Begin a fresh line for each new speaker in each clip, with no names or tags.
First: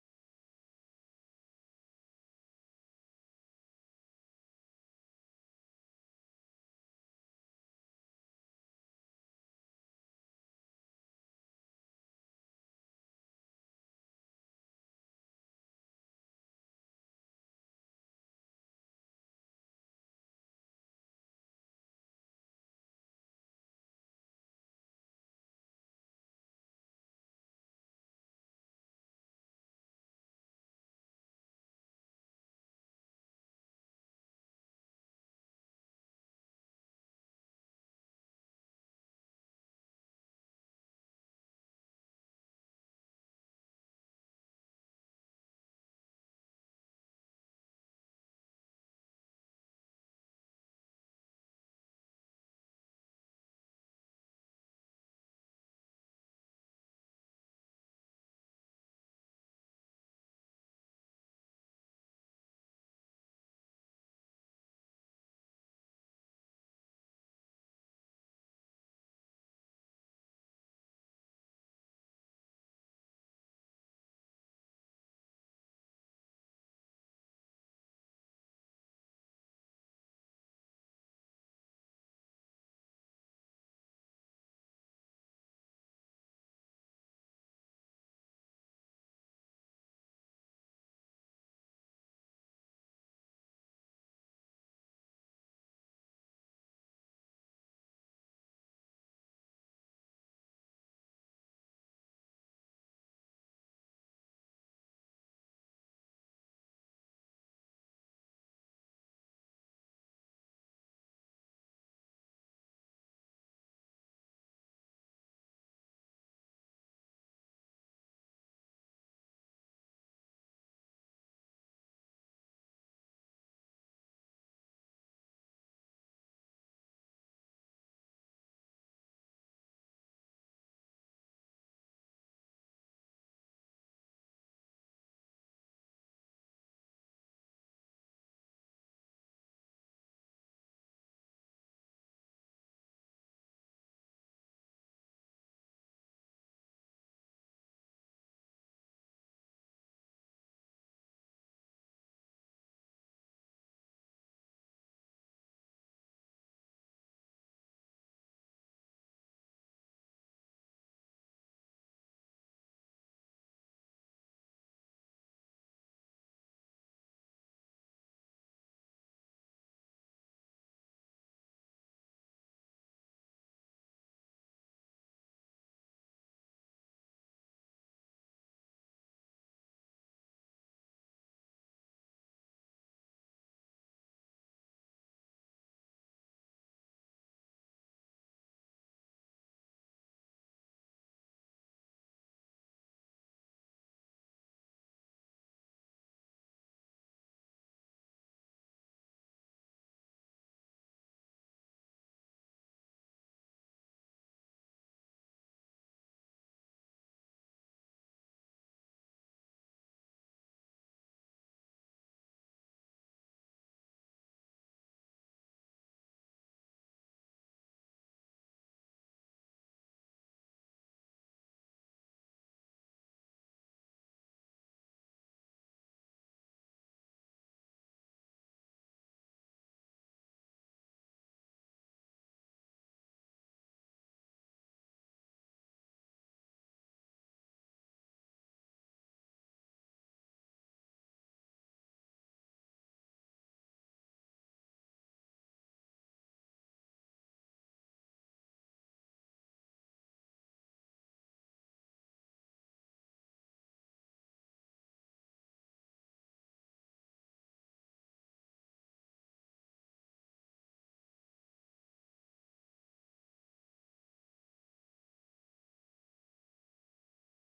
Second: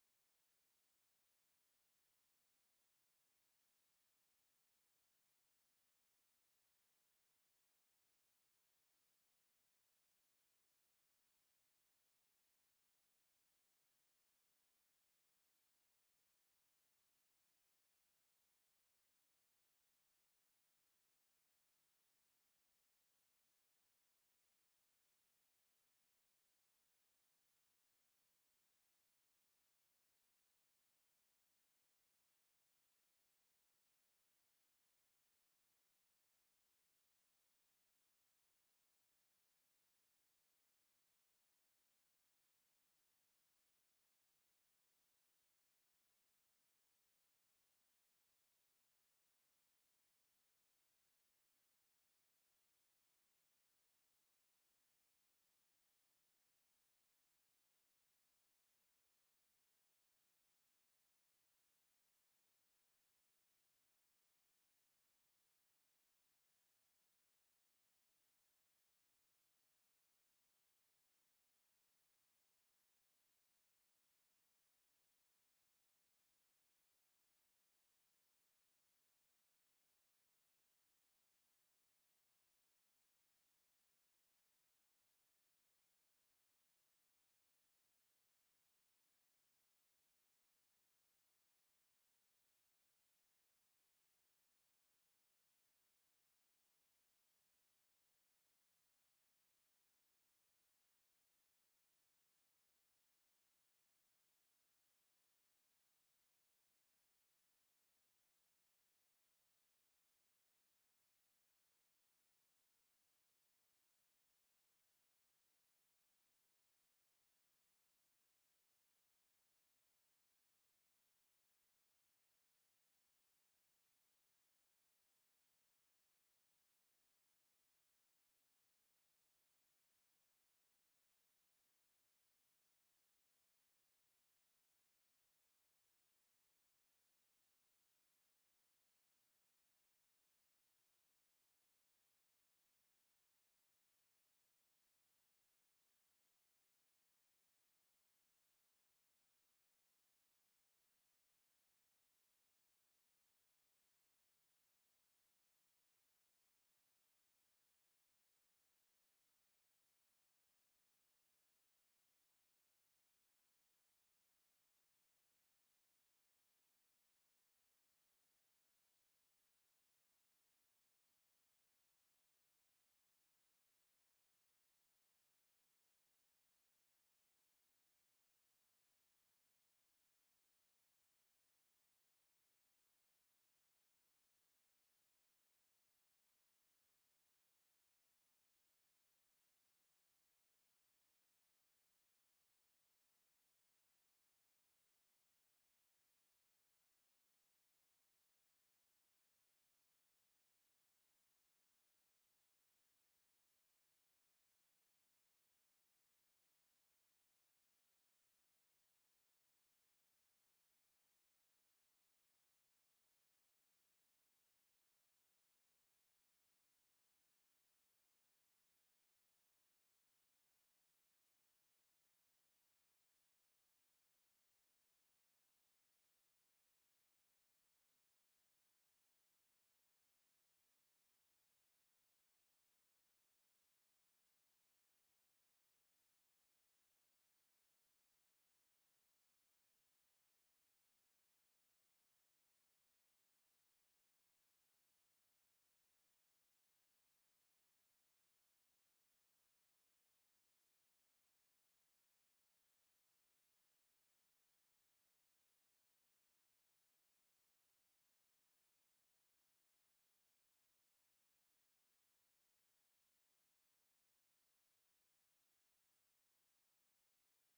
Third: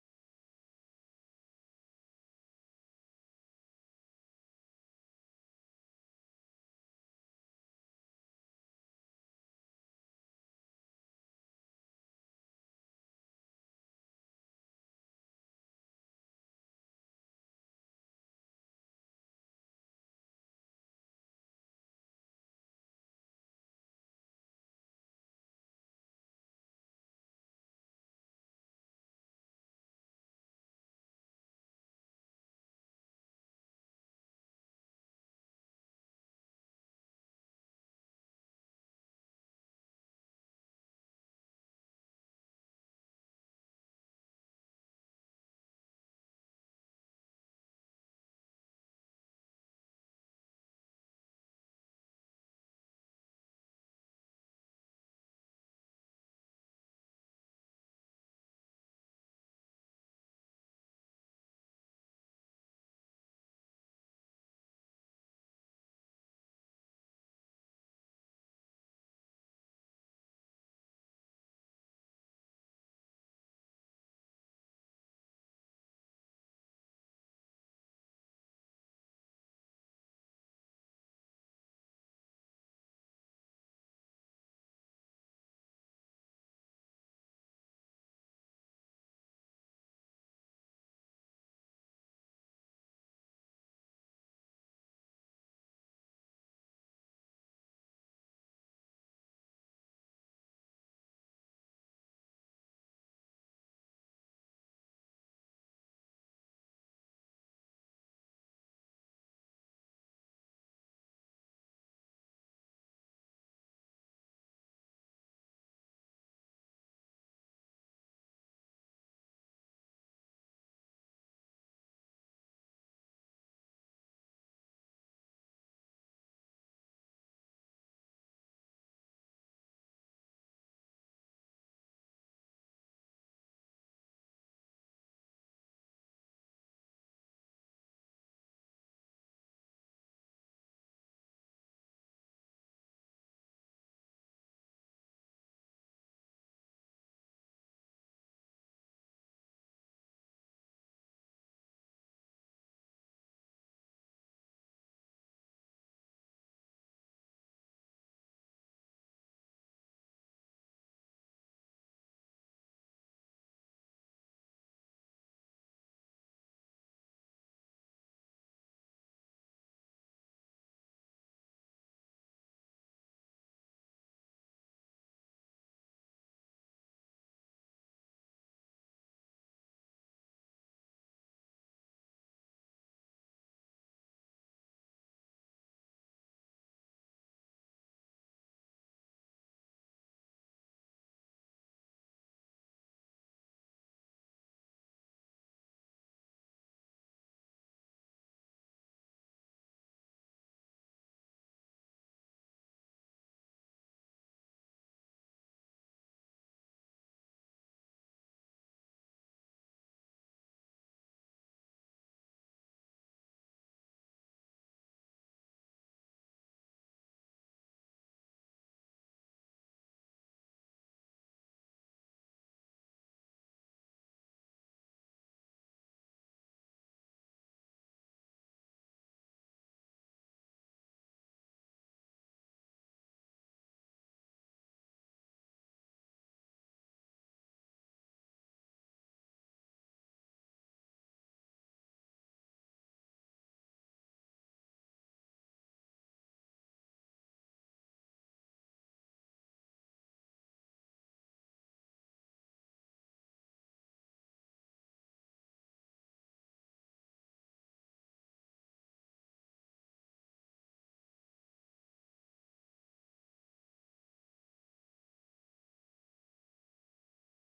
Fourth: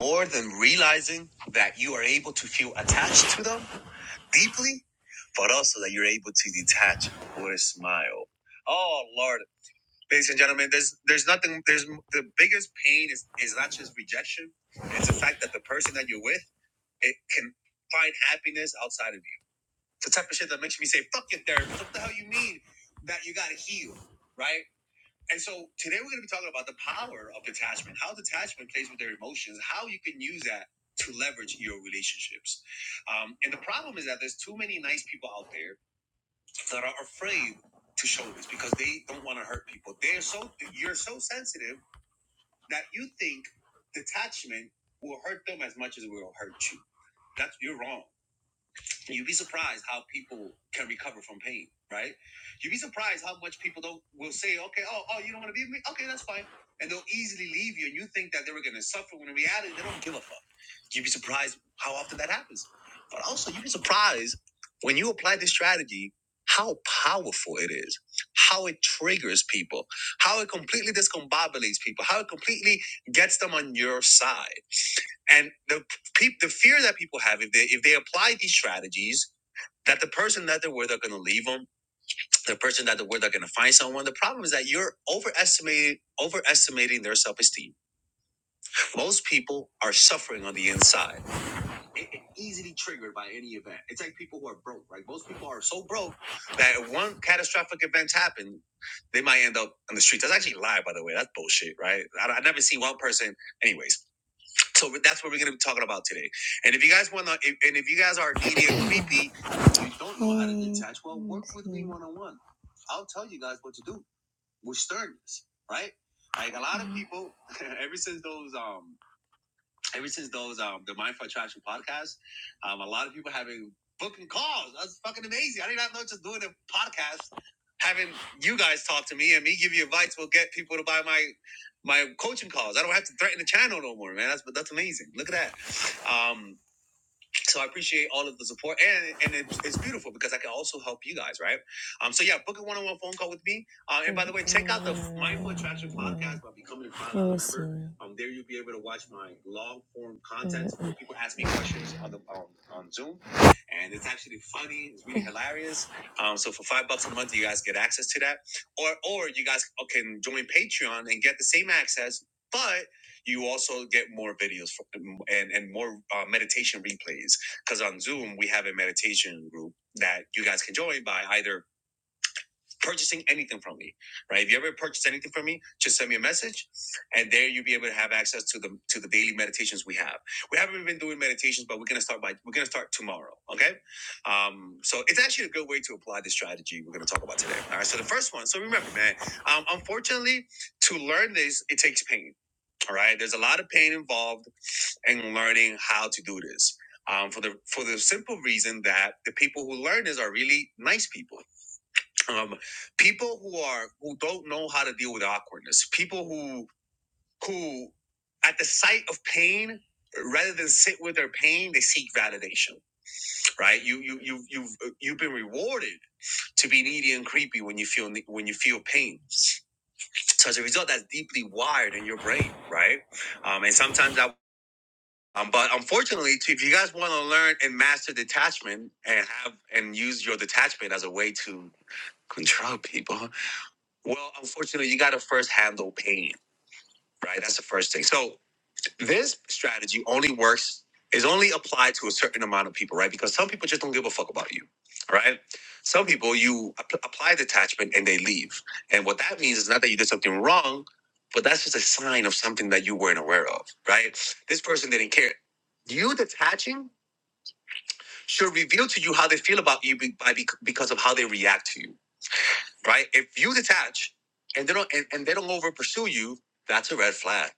more than realizing that you are able to feel attached to them deeply, but also that you're able to detach with a smile. Oh Lord, ladies and gentlemen, there's there's nothing. There's the biggest pain is is not just rejection; it's the fact that the person that you're with it can find happiness outside of you. It's the type of shit that makes me say, "Fuck your therapist." What the hell you mean that you gotta heal, right? And so today we're going to be talking about the power of detachment, how detachment plays with their emotions, how you can use that to leverage your relationships. Um, and the problem is that there's too many nice people out there that are afraid to show this because they don't want to hurt people. They're so you're so sensitive that you think detachment will hurt them as much as it will hurt you. That's you're wrong. You'd be surprised how people can recover from pain, right? You'd be surprised how much people don't will say, okay, oh, oh, you don't want to be with me? Okay, that's fine. And they'll easily leave you and you think that they were gonna suffer when in reality they don't give a fuck. You'd be surprised how often that happens. But also you'd be surprised when you apply this strategy, how powerful it is, how it triggers people, how it completely discombobulates people, how it completely gets them on your side. And the pe- the fear that people have if they if they apply these strategies that the person that they were they're going to leave them the person that they were they're going to find someone the problem is that you're overestimating overestimating their self-esteem most people are suffering on the inside They are easily triggered by any event it's like people who are broke right most people are so broke that if one catastrophic event happen they might end up on the streets that's actually a lie by the way that's bullshit right i, I never see one person anyways so that's what we're going to be talking about today. And if you guys want to, if, and if you guys are needy and creepy, you don't know how to Hmm, detach. Well, work with me one on one. I'll tell you guys what to do with sternness, right? Like a lot of Mhm. people, ever since those um ever since those um the Mindful Attraction podcast, um, a lot of people having booking calls. That's fucking amazing. I did not know just doing a podcast, having you guys talk to me and me give you advice will get people to buy my my coaching calls. I don't have to threaten the channel no more, man. That's that's amazing. Look at that. Um, so I appreciate all of the support, and and it, it's beautiful because I can also help you guys, right? Um, so yeah, book a one-on-one phone call with me. Uh, and by the way, check out the Mindful Attraction podcast by becoming a Prime member. Um, there you'll be able to watch my long-form content where people ask me questions on the on, on Zoom, and it's actually funny. It's really hilarious. Um, so for five bucks a month, you guys get access to that, or or you guys can join Patreon and get the same access, but you also get more videos from, and and more uh, meditation replays because on Zoom we have a meditation group that you guys can join by either purchasing anything from me, right? If you ever purchase anything from me, just send me a message, and there you'll be able to have access to the to the daily meditations we have. We haven't been doing meditations, but we're gonna start by we're gonna start tomorrow. Okay, um, so it's actually a good way to apply the strategy we're gonna talk about today. All right, so the first one. So remember, man, um, unfortunately, to learn this, it takes pain. All right, there's a lot of pain involved and learning how to do this. Um, for the for the simple reason that the people who learn this are really nice people, um, people who are who don't know how to deal with awkwardness, people who who at the sight of pain, rather than sit with their pain, they seek validation. Right? You you you you've you've been rewarded to be needy and creepy when you feel when you feel pain. So as a result, that's deeply wired in your brain, right? Um, and sometimes that. Um, but unfortunately, too, if you guys want to learn and master detachment and have and use your detachment as a way to control people, well, unfortunately, you got to first handle pain, right? That's the first thing. So this strategy only works is only applied to a certain amount of people, right? Because some people just don't give a fuck about you, right? Some people you app- apply detachment and they leave, and what that means is not that you did something wrong, but that's just a sign of something that you weren't aware of, right? This person didn't care you detaching should reveal to you how they feel about you be- by bec- because of how they react to you, right? If you detach and they don't and, and they don't over pursue you, that's a red flag,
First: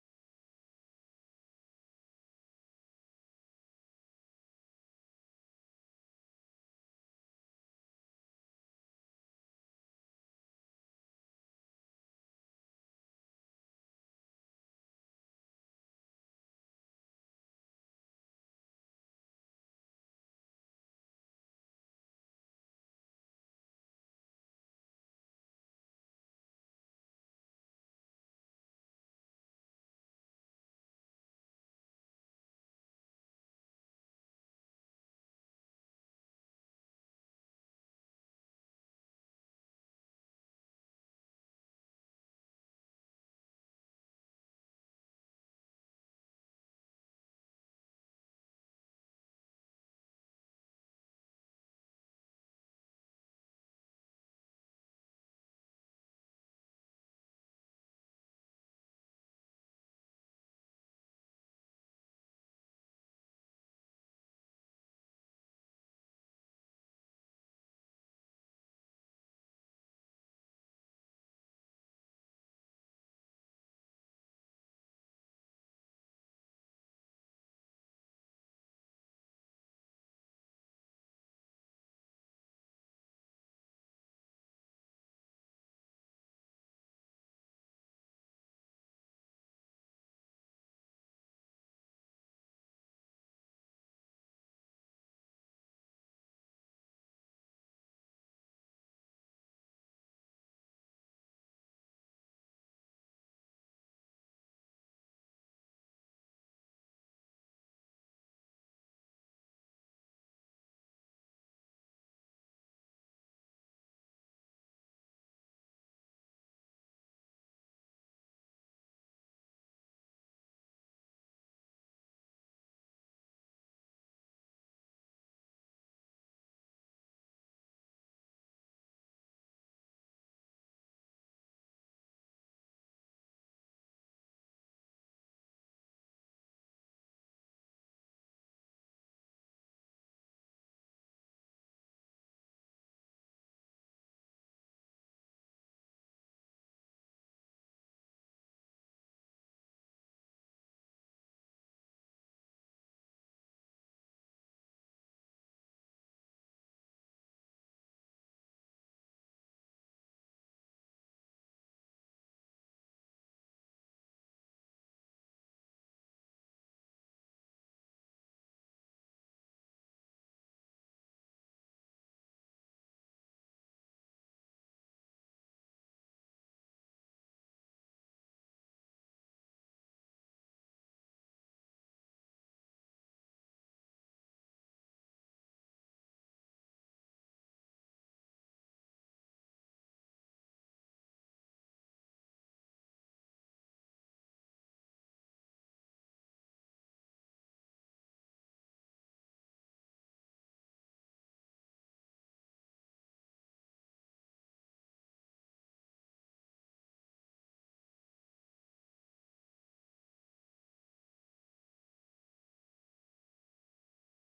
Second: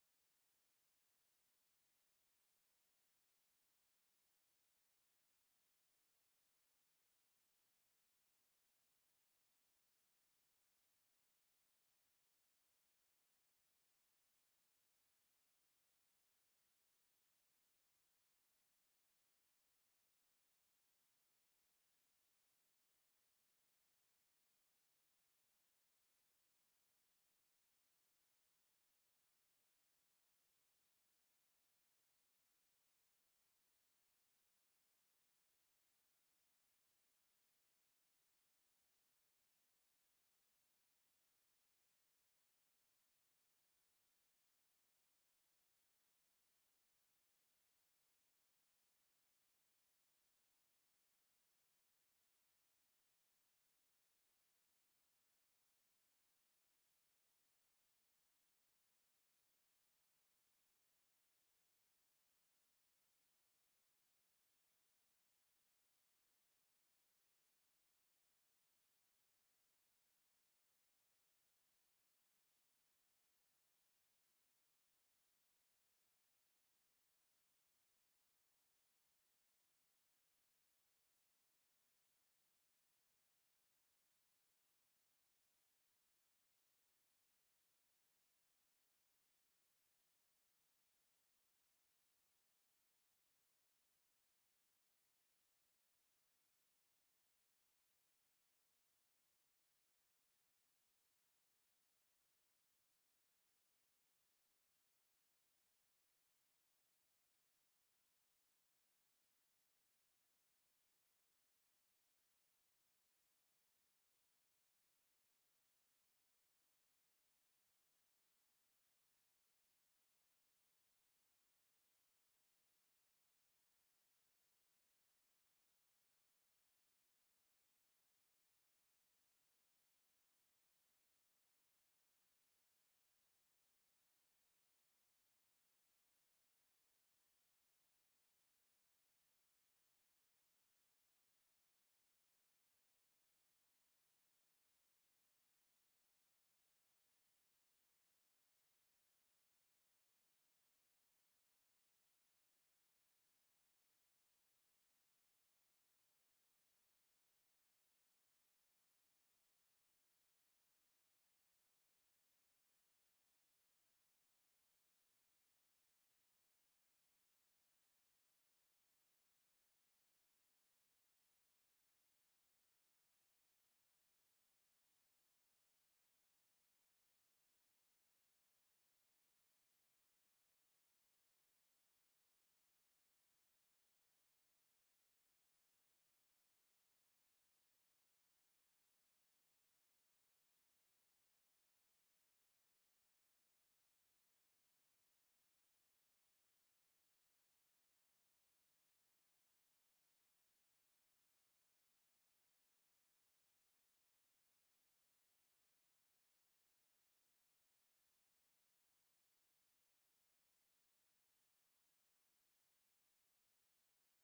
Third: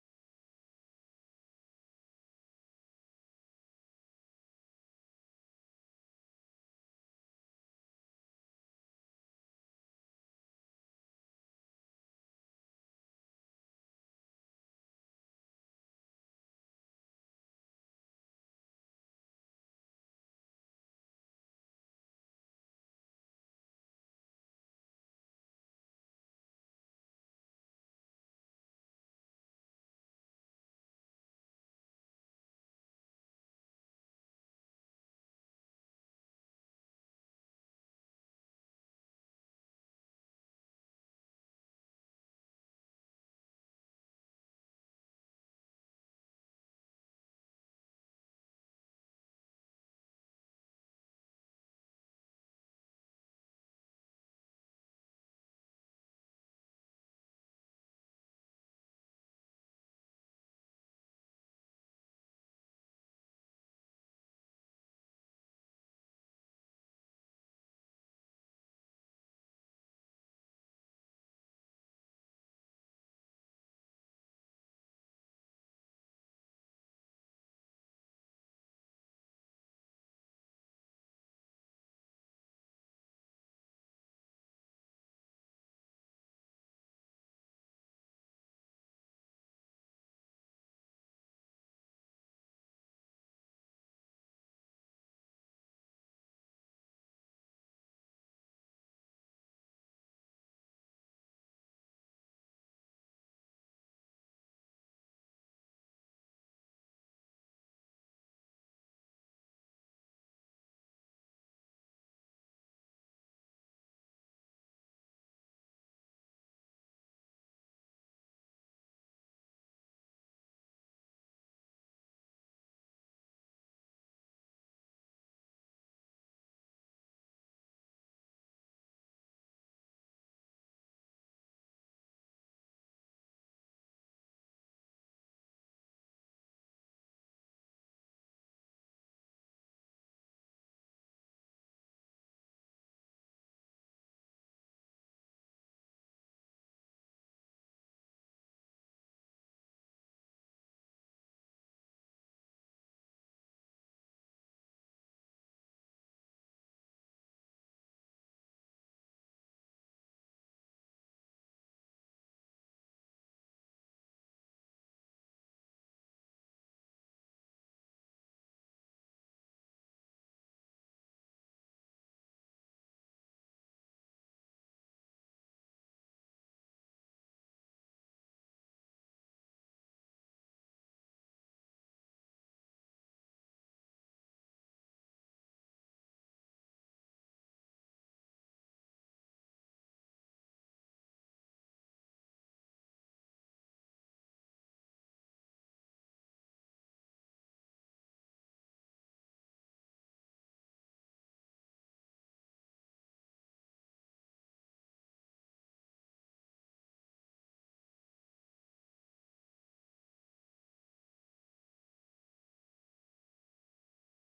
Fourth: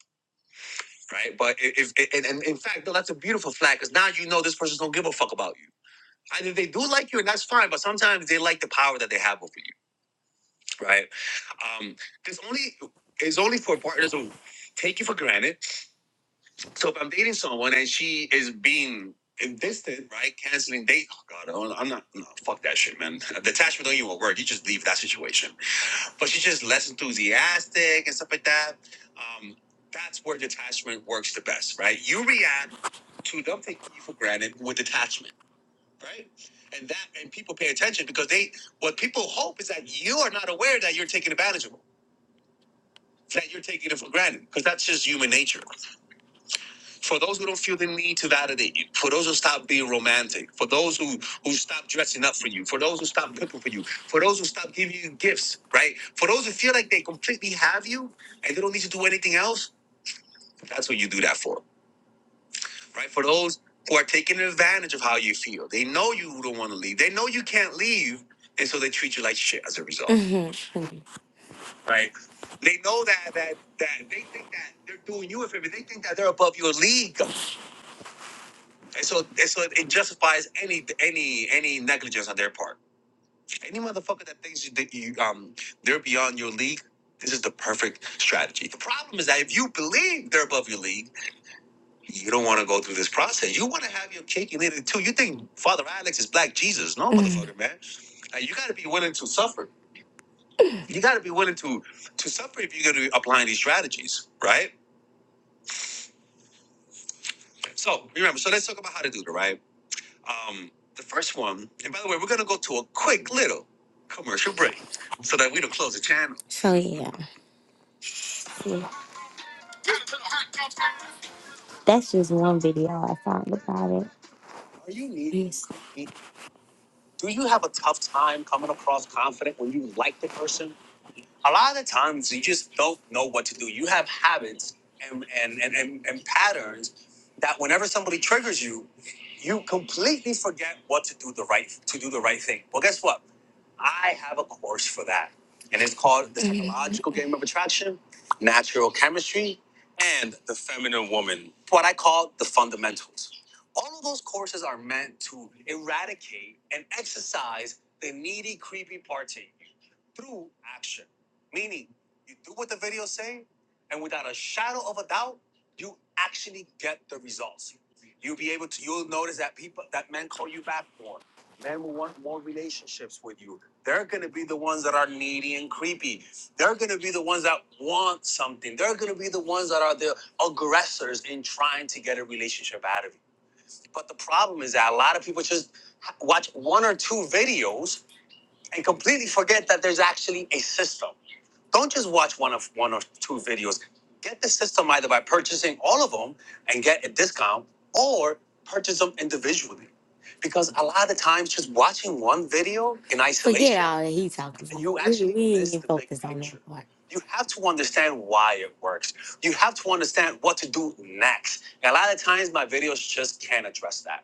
right? But i- if and, and in fact, no, that's a beautiful flag because now you know this person don't give a fuck about you. Either they do like you, and that's fine, but sometimes they like the power that they have over you, right? Um, this only is only for partners who take you for granted So if I'm dating someone and she is being distant, right? Canceling date. Oh God, I'm I'm not. No, fuck that shit, man. Detachment don't even work. You just leave that situation. But she's just less enthusiastic and stuff like that. Um, that's where detachment works the best, right? You react to them taking you for granted with detachment, right? And that and people pay attention because they what people hope is that you are not aware that you're taking advantage of them, that you're taking it for granted because that's just human nature. For those who don't feel the need to validate you, for those who stop being romantic, for those who who stop dressing up for you, for those who stop cooking for you, for those who stop giving you gifts, right? For those who feel like they completely have you and they don't need to do anything else, that's what you do that for, right? For those who are taking advantage of how you feel, they know you don't want to leave, they know you can't leave, and so they treat you like shit as a result, Mhm. right? They know that that that they think that they're doing you a favor. They think that they're above your league And so, and so it justifies any any any negligence on their part. Any motherfucker that thinks you, that you um they're beyond your league, this is the perfect strategy. The problem is that if you believe they're above your league, you don't want to go through this process. You want to have your cake and eat it too. You think Father Alex is Black Jesus? No, motherfucker, man. Like, you got to be willing to suffer. You got to be willing to to suffer if you're going to be applying these strategies, right? So remember, so let's talk about how to do it, right? Um, the first one, and by the way, we're gonna go to a quick little commercial break so that we don't close the channel. So yeah, see, that's just one video I found about it. Are you needy? Yes. Do you have a tough time coming across confident when you like the person? A lot of times you just don't know what to do. You have habits and and and, and, and patterns that whenever somebody triggers you, you completely forget what to do the right to do the right thing. Well, guess what? I have a course for that, and it's called The Psychological Game of Attraction, Natural Chemistry, and The Feminine Woman, what I call the fundamentals. All of those courses are meant to eradicate and exercise the needy, creepy part to you through action. Meaning, you do what the video say, and without a shadow of a doubt, you actually get the results. You'll be able to. You'll notice that people, that men call you back more. Men will want more relationships with you. They're going to be the ones that are needy and creepy. They're going to be the ones that want something. They're going to be the ones that are the aggressors in trying to get a relationship out of you. But the problem is that a lot of people just watch one or two videos and completely forget that there's actually a system. Don't just watch one of one or two videos. Get the system either by purchasing all of them and get a discount or purchase them individually. Because a lot of times just watching one video in Forget isolation forget all that he talking about. you We, actually we ain't miss even the big focused on picture. that picture. part. You have to understand why it works. You have to understand what to do next. And a lot of times my videos just can't address that.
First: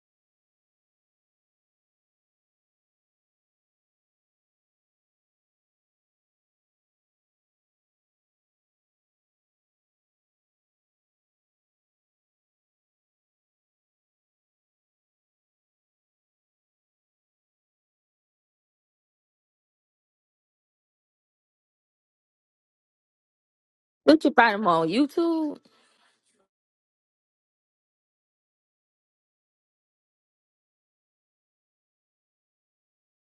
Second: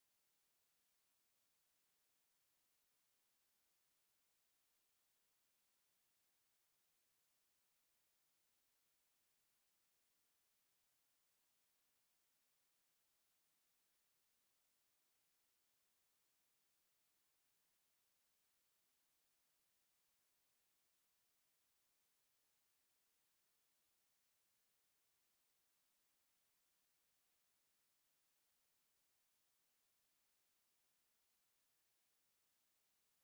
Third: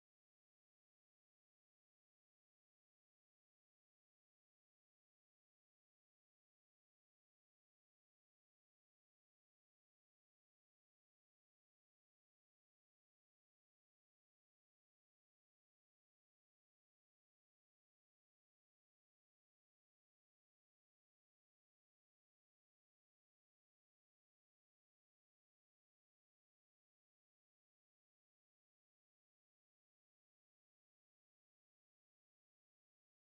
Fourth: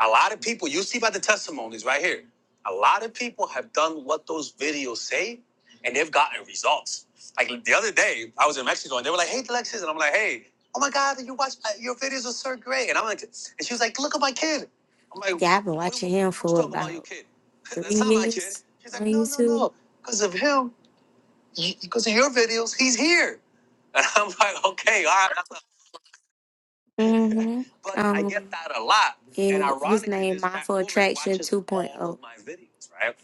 A lot of people, you see by the testimonies right here, a lot of people have done what those videos say and they've gotten results. Like the other day, I was in Mexico and they were like, hey, Alexis. And I'm like, hey, oh my God, you watch, uh, your videos are so great. And I'm like, and she was like, look at my kid. I'm like, Yeah, I've been what, are watching him who's for talking about your about kid? three That's not my kid. years She's on like, no, no, YouTube. no. Because of him, because of your videos, he's here. And
Did
I'm
you
like,
find them on
okay, all right
YouTube?
hmm But I Um, get Um, that a lot. And yeah, his ironically, name this fat Mindful woman Attraction watches all 2.0. of my videos, right?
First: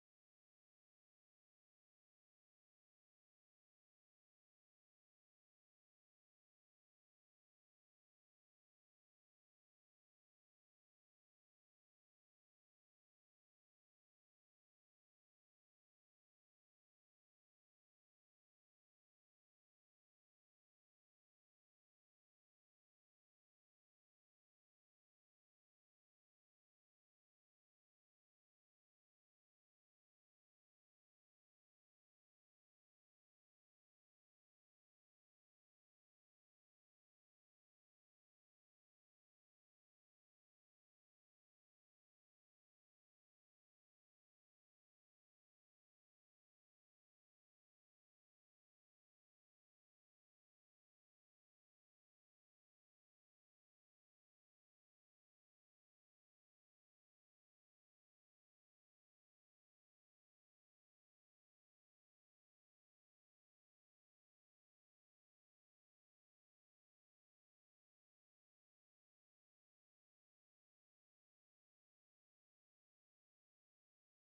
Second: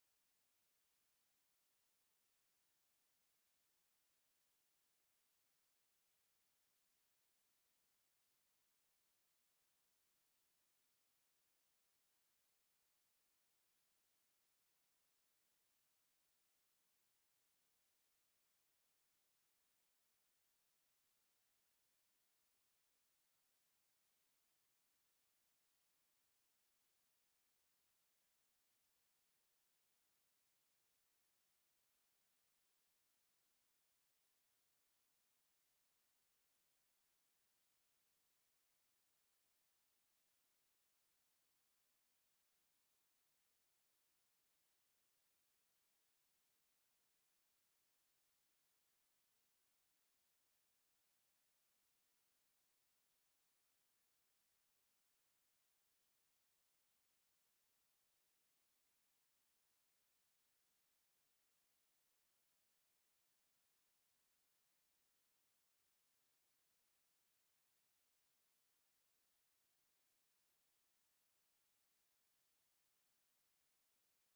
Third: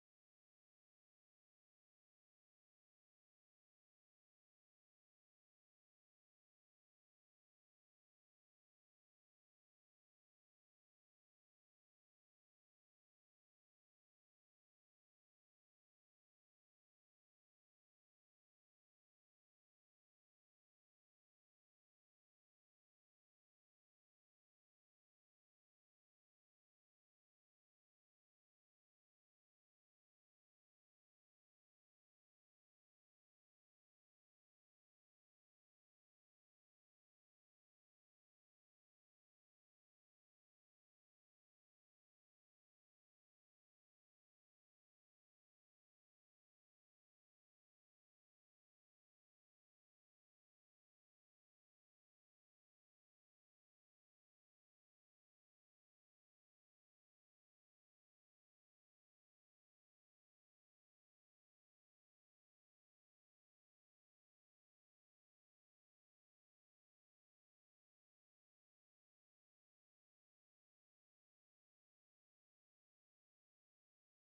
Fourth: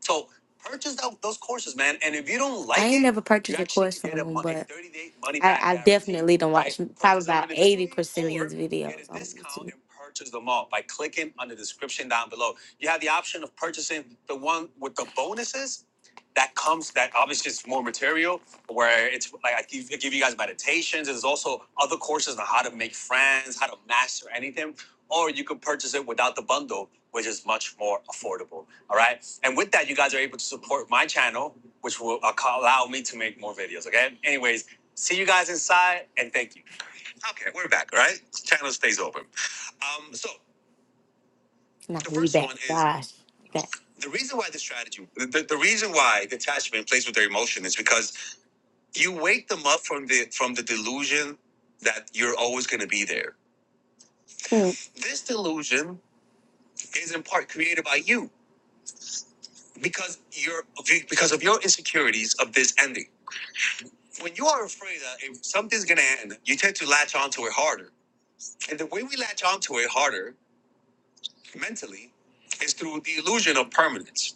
So purchase tho- those courses, man. And if you don't like, I like ain't it, never you purchased a actually course can from get a, him, mon- a but 30 day money I, back I guarantee definitely don't by watch probably purchasing them about them eighty individually percent of his or get videos a on discount YouTube. and purchase them all by clicking on the description down below. You have the option of purchasing the one with the bonuses that comes that obviously is more material where it's like I give, I give you guys meditations. There's also other courses on how to make friends, how to master anything or you could purchase it without the bundle, which is much more affordable. All right. And with that, you guys are able to support my channel, which will allow me to make more videos. Okay. Anyways, see you guys inside and thank you. Okay. We're back. Right? Channel stays open. Um, so Not the we first back. one is Gosh. Back. the reason why the strategy the, the the reason why detachment plays with their emotion is because you wake them up from the from the delusion that you're always going to be there Mm. this delusion is in part created by you because you're because of your insecurities of this ending. When you are afraid that if something's gonna end, you tend to latch onto it harder. And the way we latch onto it harder mentally is through the illusion of permanence.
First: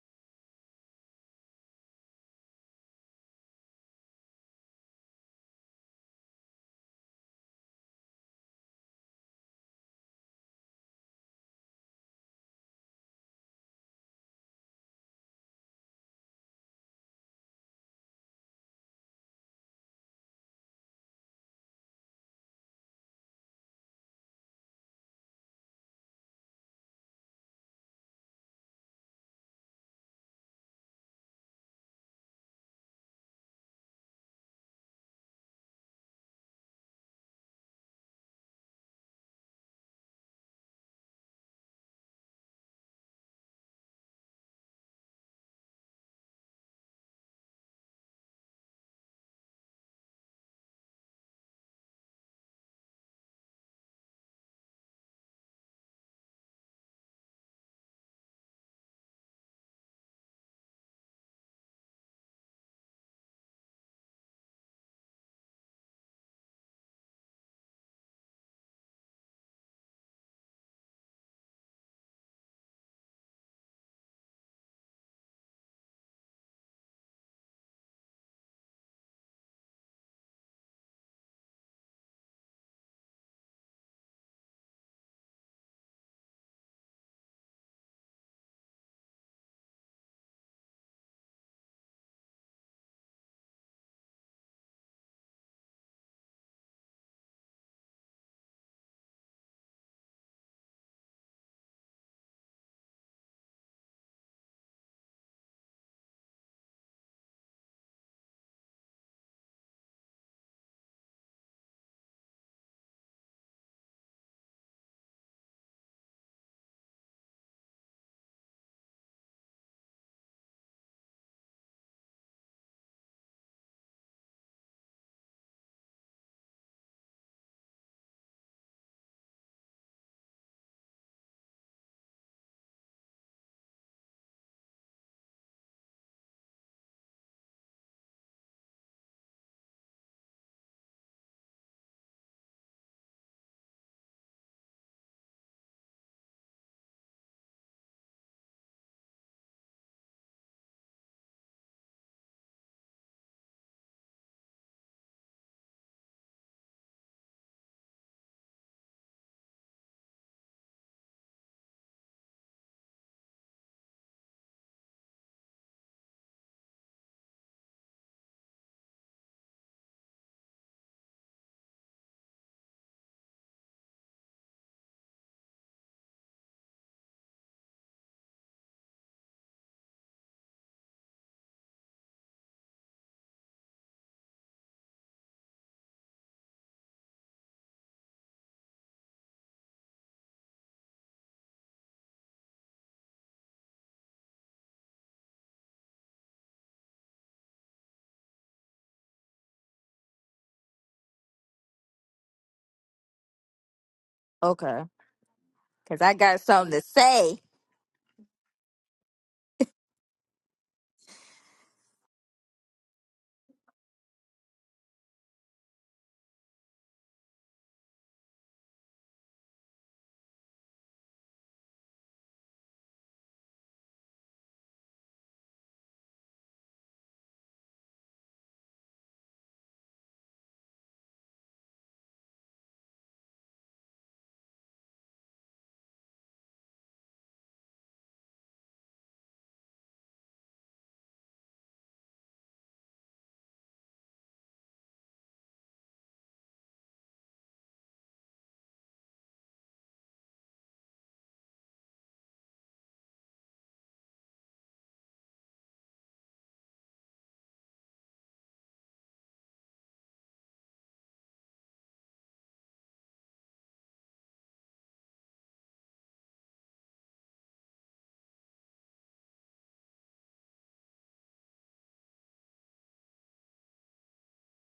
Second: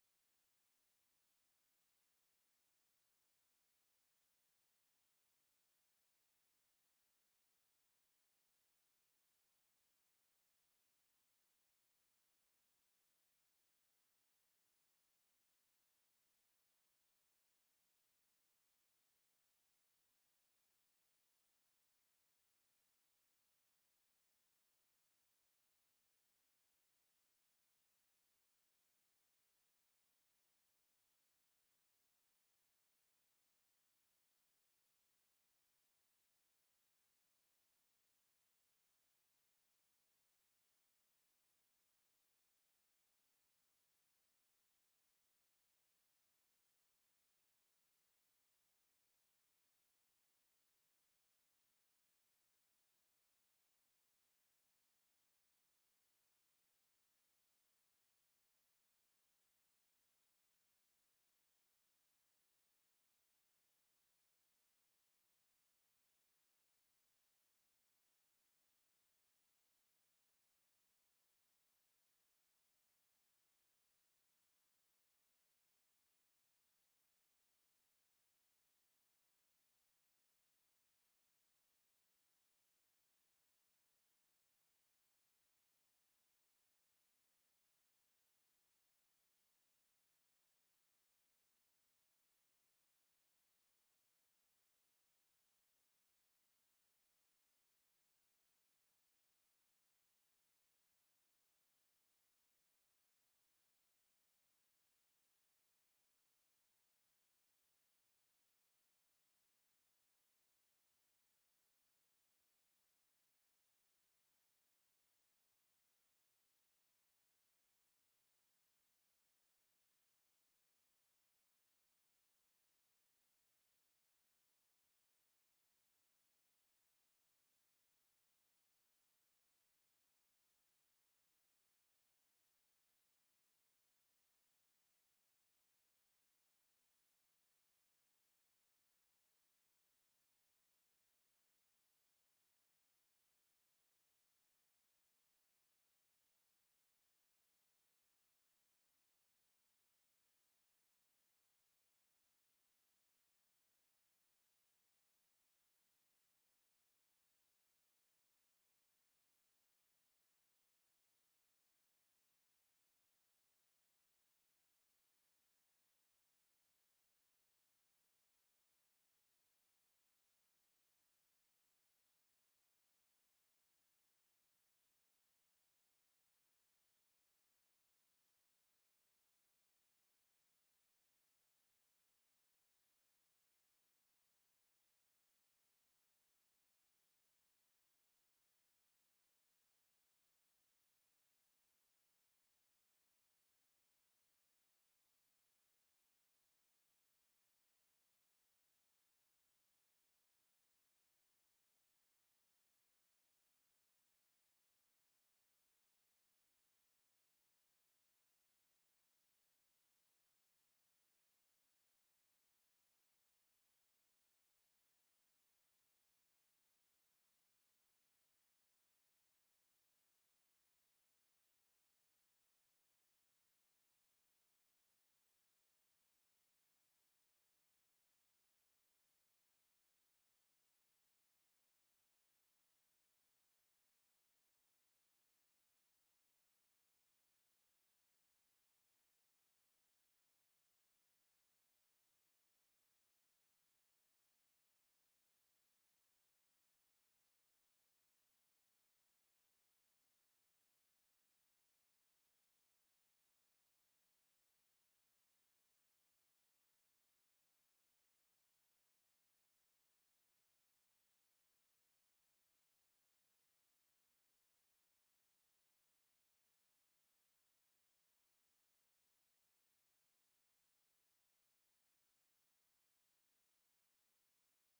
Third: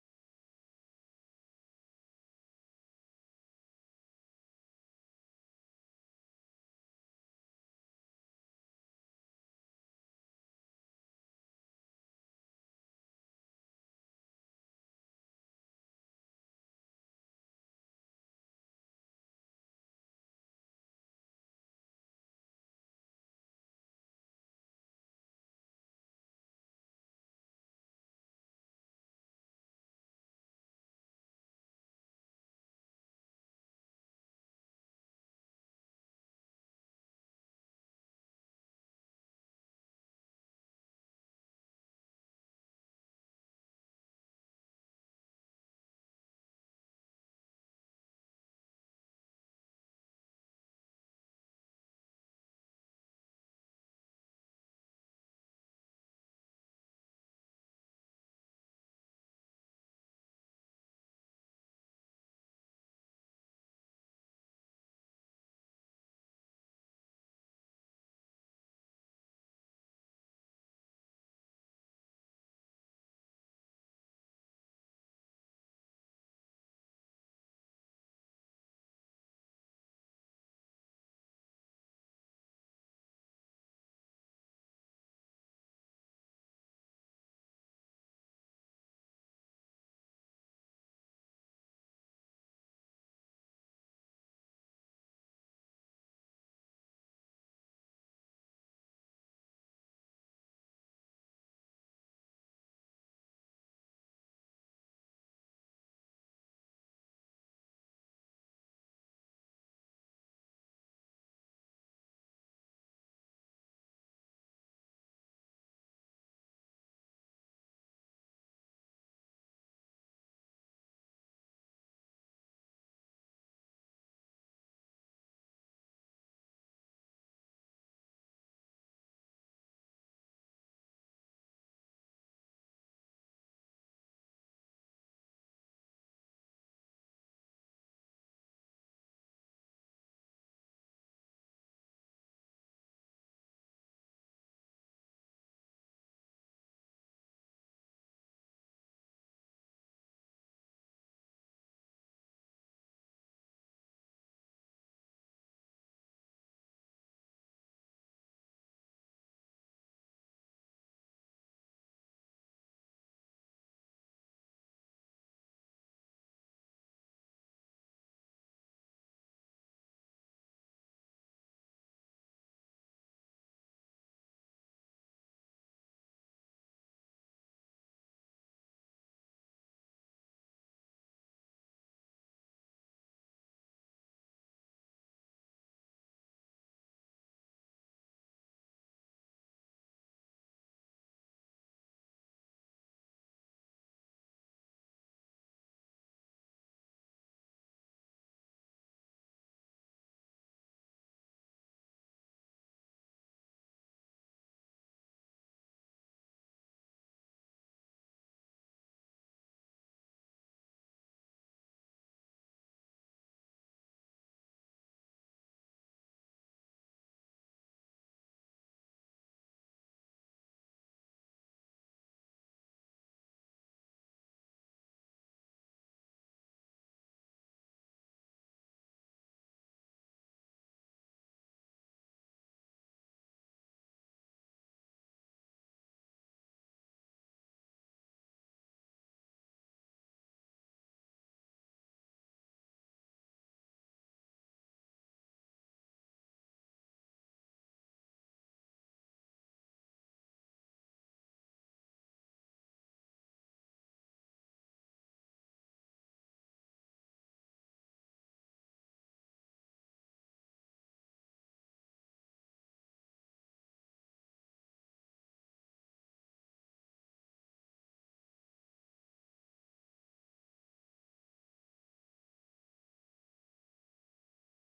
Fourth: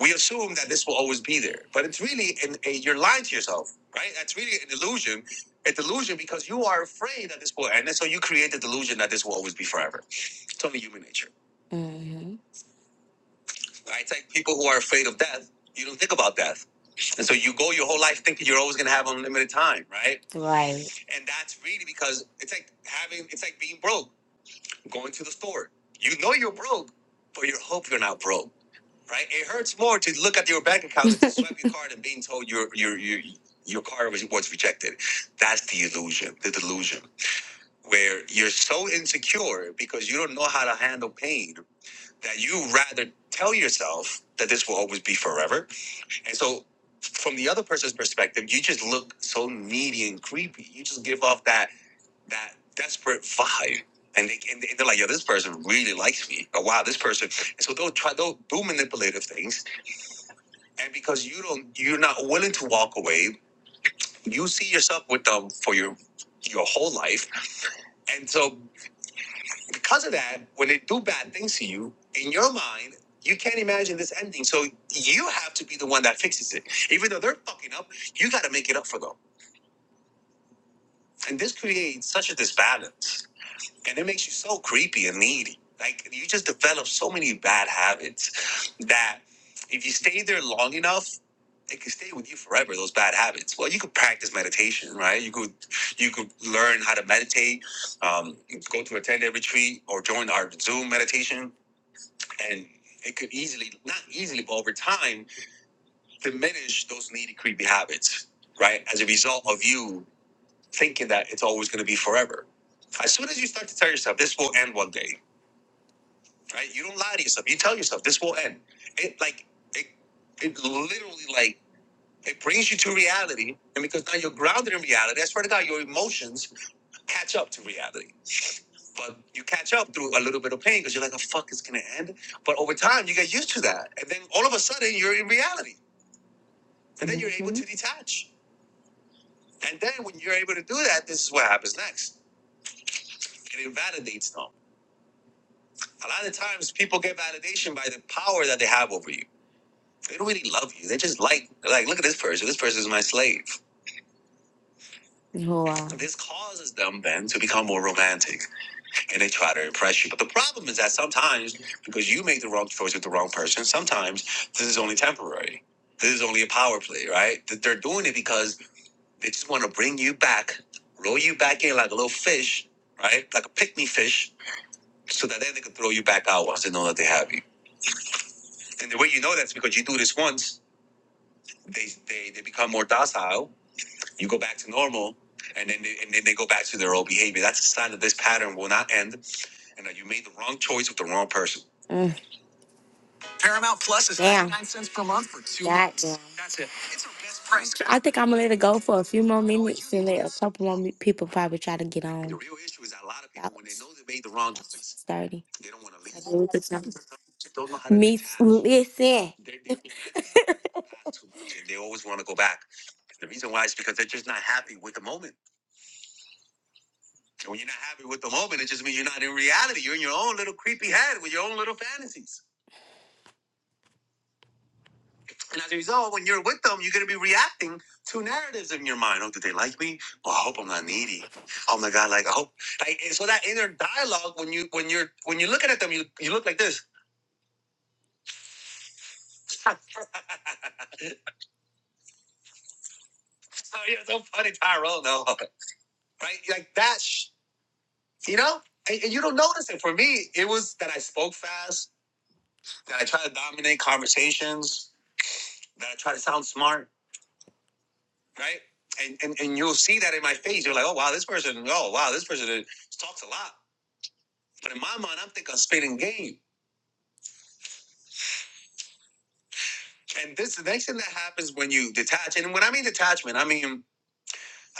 We assume that this will always be there, but it's really an, a, you're lying to yourself, right? That's really an illusion. A delusion because you are afraid that this will end, and so you create the delusion that this will always be forever. It's only human nature. hmm Right? It's like people who are afraid of death. You don't think about death And so you go your whole life thinking you're always going to have unlimited time, right? Right. And that's really because it's like having, it's like being broke, going to the store. You know you're broke, but you hope you're not broke, right? It hurts more to look at your bank account and to swipe your card and being told your your your your card was, was rejected. That's the illusion, the delusion, where you're so insecure because you don't know how to handle pain that you rather tell yourself that this will always be forever and so, from the other person's perspective, you just look so needy and creepy. You just give off that that desperate vibe, and they and they're like, "Yo, this person really likes me." Or, "Wow, this person." And so they'll try they'll do manipulative things, and because you don't, you're not willing to walk away. You see yourself with them for your your whole life, and so because of that, when they do bad things to you, in your mind. You can't imagine this ending, so you have to be the one that fixes it. Even though they're fucking up, you got to make it up for them And this creates such a disbalance. And it makes you so creepy and needy. Like you just develop so many bad habits that if you stay there long enough, it can stay with you forever, those bad habits. Well, you could practice meditation, right? You could you could learn how to meditate, um, go to a 10 day retreat or join our Zoom meditation. And it could easily, not easily, but over time, diminish those needy, creepy habits, right? As a result of you thinking that it's always going to be forever. As soon as you start to tell yourself this will end one day, right? You don't lie to yourself. You tell yourself this will end. It like it it literally like it brings you to reality, and because now you're grounded in reality, I swear to God, your emotions catch up to reality. But you catch up through a little bit of pain because you're like, "Oh fuck, it's gonna end." But over time, you get used to that, and then all of a sudden, you're in reality, and then you're able to detach. And then when you're able to do that, this is what happens next. And It invalidates them A lot of times people get validation by the power that they have over you. They don't really love you. They just like they're like, look at this person. This person is my slave. Wow. This causes them then to become more romantic and they try to impress you. But the problem is that sometimes, because you make the wrong choice with the wrong person, sometimes this is only temporary. This is only a power play, right? That they're doing it because they just want to bring you back, roll you back in like a little fish, right? Like a pick me fish, so that then they can throw you back out once they know that they have you. And the way you know that's because you do this once, they they, they become more docile. You go back to normal, and then they, and then they go back to their old behavior. That's a sign that this pattern will not end, and that you made the wrong choice with the wrong person. Mm. Paramount Plus is Damn. 99 cents per month for two God months. damn. That's it. It's our best price. I think I'm gonna let it go for a few more minutes and let a couple more me- people probably try to get on. The real issue is that a lot of people, when they know they made the wrong
Okay,
choice, 30. They don't want
because
to
I
leave. I
got
think we could
something to
talk.
say.
Don't know how to- Me, listen. They- they- they always want to go back. The reason why is because they're just not happy with the moment. And when you're not happy with the moment, it just means you're not in reality. You're in your own little creepy head with your own little fantasies. And as a result, when you're with them, you're going to be reacting to narratives in your mind. Oh, do they like me? Well, I hope I'm not needy. Oh my God, like I hope. Like, and so that inner dialogue, when you when you're when you're looking at them, you you look like this. oh, you're so funny, Tyrone. No, right? Like that. you know, and, and you don't notice it. For me, it was that I spoke fast, that I tried to dominate conversations, that I tried to sound smart, right? And, and and you'll see that in my face. You're like, oh wow, this person, oh wow, this person is- talks a lot. But in my mind, I'm thinking I'm spitting game. And this the next thing that happens when you detach, and when I mean detachment, I mean a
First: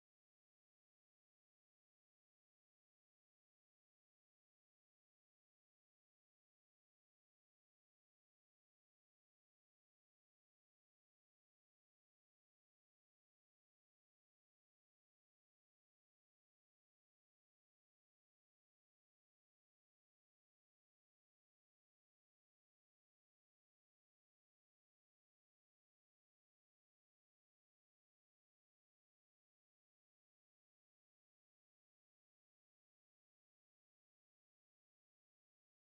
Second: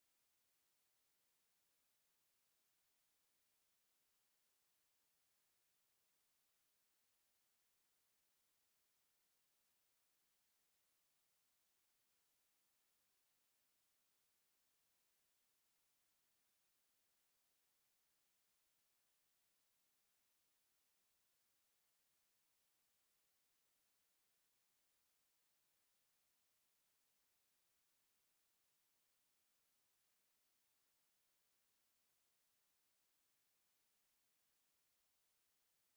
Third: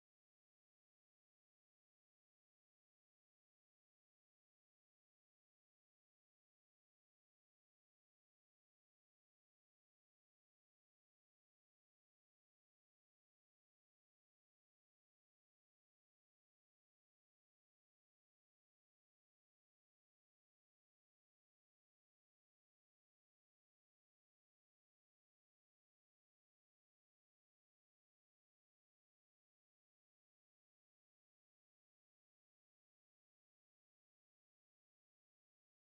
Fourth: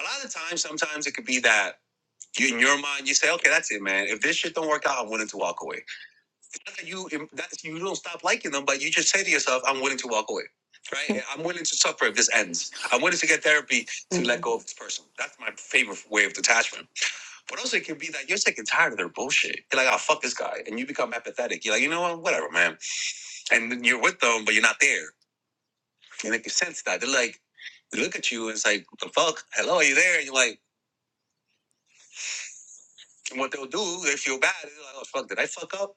lot of times, sometimes it could be that you in your mind you say, okay, that's it, man. If this shit don't work out, I'm willing to walk away. Not that you that's you don't stop liking them, but you just say to yourself, "I'm willing to walk away." Right? I'm willing to suffer if this ends. I'm willing to get therapy to let go of this person. That's my favorite way of detachment. But also, it can be that you're sick and tired of their bullshit. You're like, "Oh fuck this guy," and you become apathetic. You're like, "You know what? Whatever, man." And then you're with them, but you're not there. And they can sense that they're like, they look at you and it's like, "What the fuck? Hello, are you there?" And you're like, and what they'll do, they feel bad. They're like, "Oh fuck, did I fuck up?"